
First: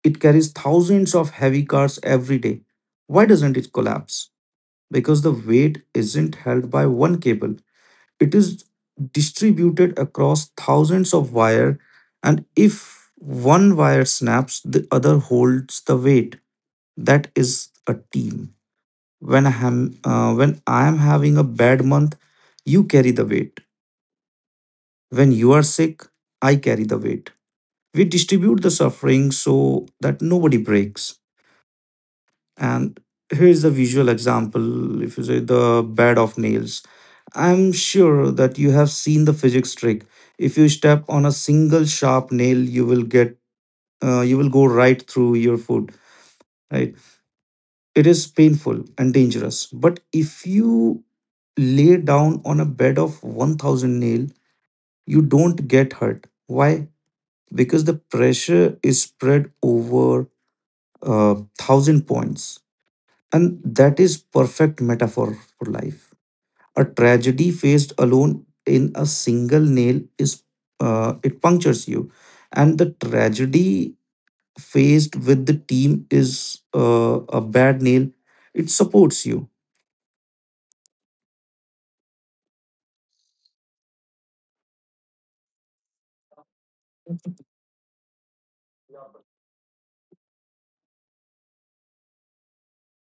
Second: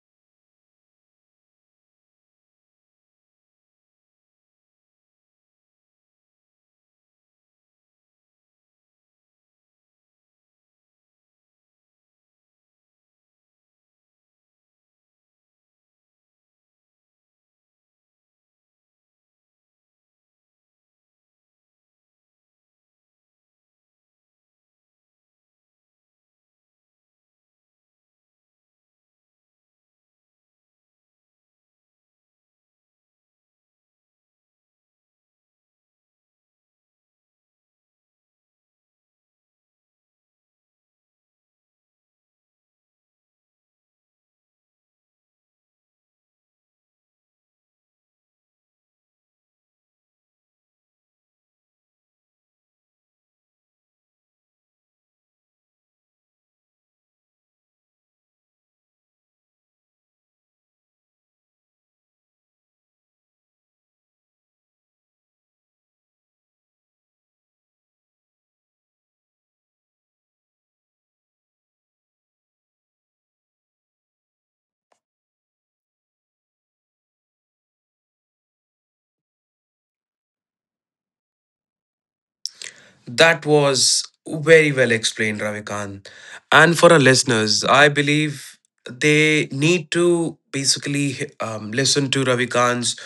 Speaker 2: It carries thousands of heavy cars every day. Why doesn't it collapse? Because the weight isn't held by one cable. It is distributed across thousands of wire, and if one wire snaps, the other holds the weight. That is a team. When I am when I am having a bad month, you carry the weight. When you are sick, I carry the weight. We distribute the suffering so that nobody breaks. And here is the visual example. If you say the bed of nails, I'm sure that you have seen the physics trick. If you step on a single sharp nail, you will go right through your foot, right? It is painful and dangerous. But if you lay down on a bed of 1,000 nail, you don't get hurt. Why? Because the pressure is spread over 1,000 points. And that is perfect metaphor for life. A tragedy faced alone in a single nail is it punctures you, and the tragedy faced with the team is a bad nail. It supports you.
Speaker 1: That was very well explained, Ravikant. And for our listeners, I believe they need to basically listen to Ravikant's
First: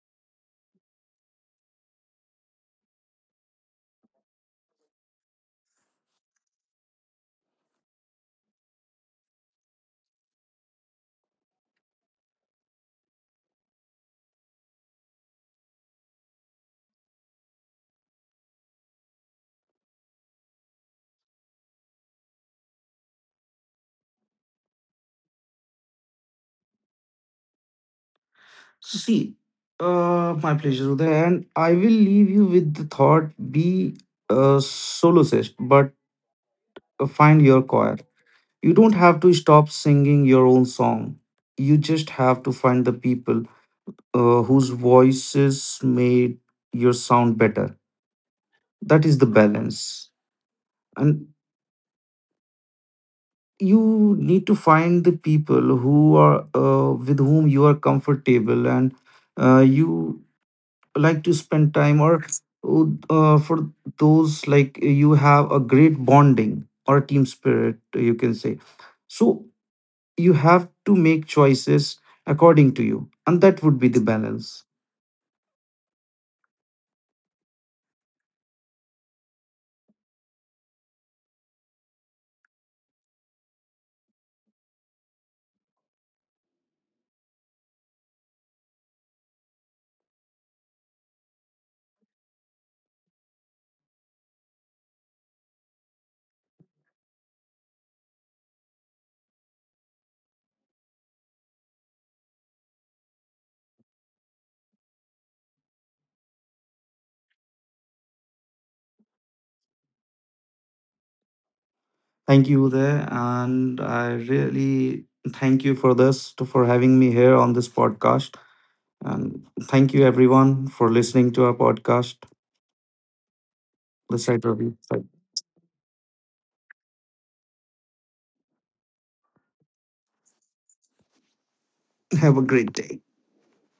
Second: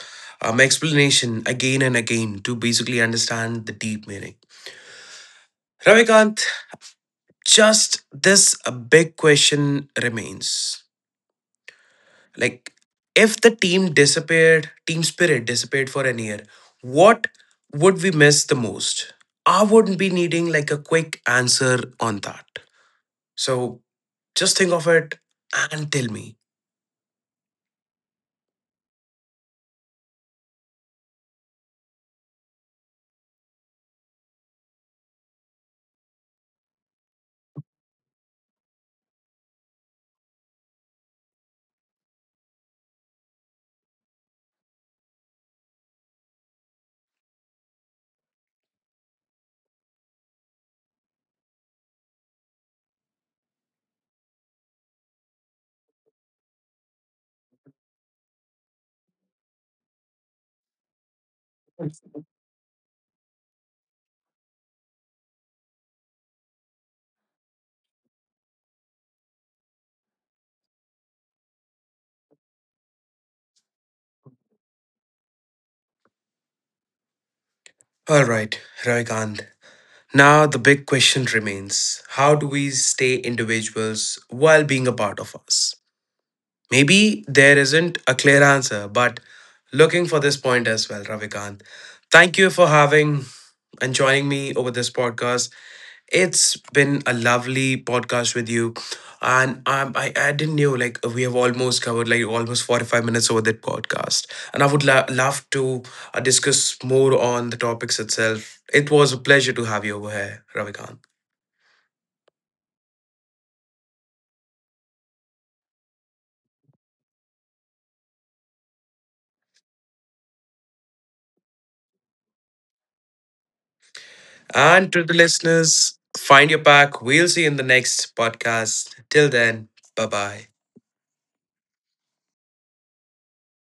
Speaker 1: explanation again and again to basically understand the deep meaning. Ravikant, just this a big question remains. Like, if the team disappeared, team spirit disappeared for an year, what would we miss the most? I wouldn't be needing like a quick answer on that. So just think of it and tell me.
Speaker 2: So see, my pleasure, Uday, and I will leave you with the thought: be a soloist, but find your choir. You don't have to stop singing your own song. You just have to find the people whose voices made your sound better. That is the balance. And you need to find the people who are with whom you are comfortable, and you like to spend time, or for those, like, you have a great bonding or team spirit, you can say. So you have to make choices according to you, and that would be the balance.
Speaker 1: All right, Ravikant. Now the big question remains, how do we stay individuals while being a part of us? Maybe there isn't a clear answer, but looking for this point as well, Ravikant. Thank you for having and joining me over this podcast. It's been a lovely podcast with you. And I didn't know, like, we have almost covered like almost 45 minutes over that podcast. And I would love to discuss more on the topics itself. It was a pleasure to have you over here, Ravikant.
Speaker 2: Thank you, there, and I really thank you for this to, for having me here on this podcast. And thank you everyone for listening to our podcast, The Site Review.
Speaker 1: And to the listeners, find your pack. We'll see you in the next podcast. Till then, bye bye.
Speaker 2: Have a great day.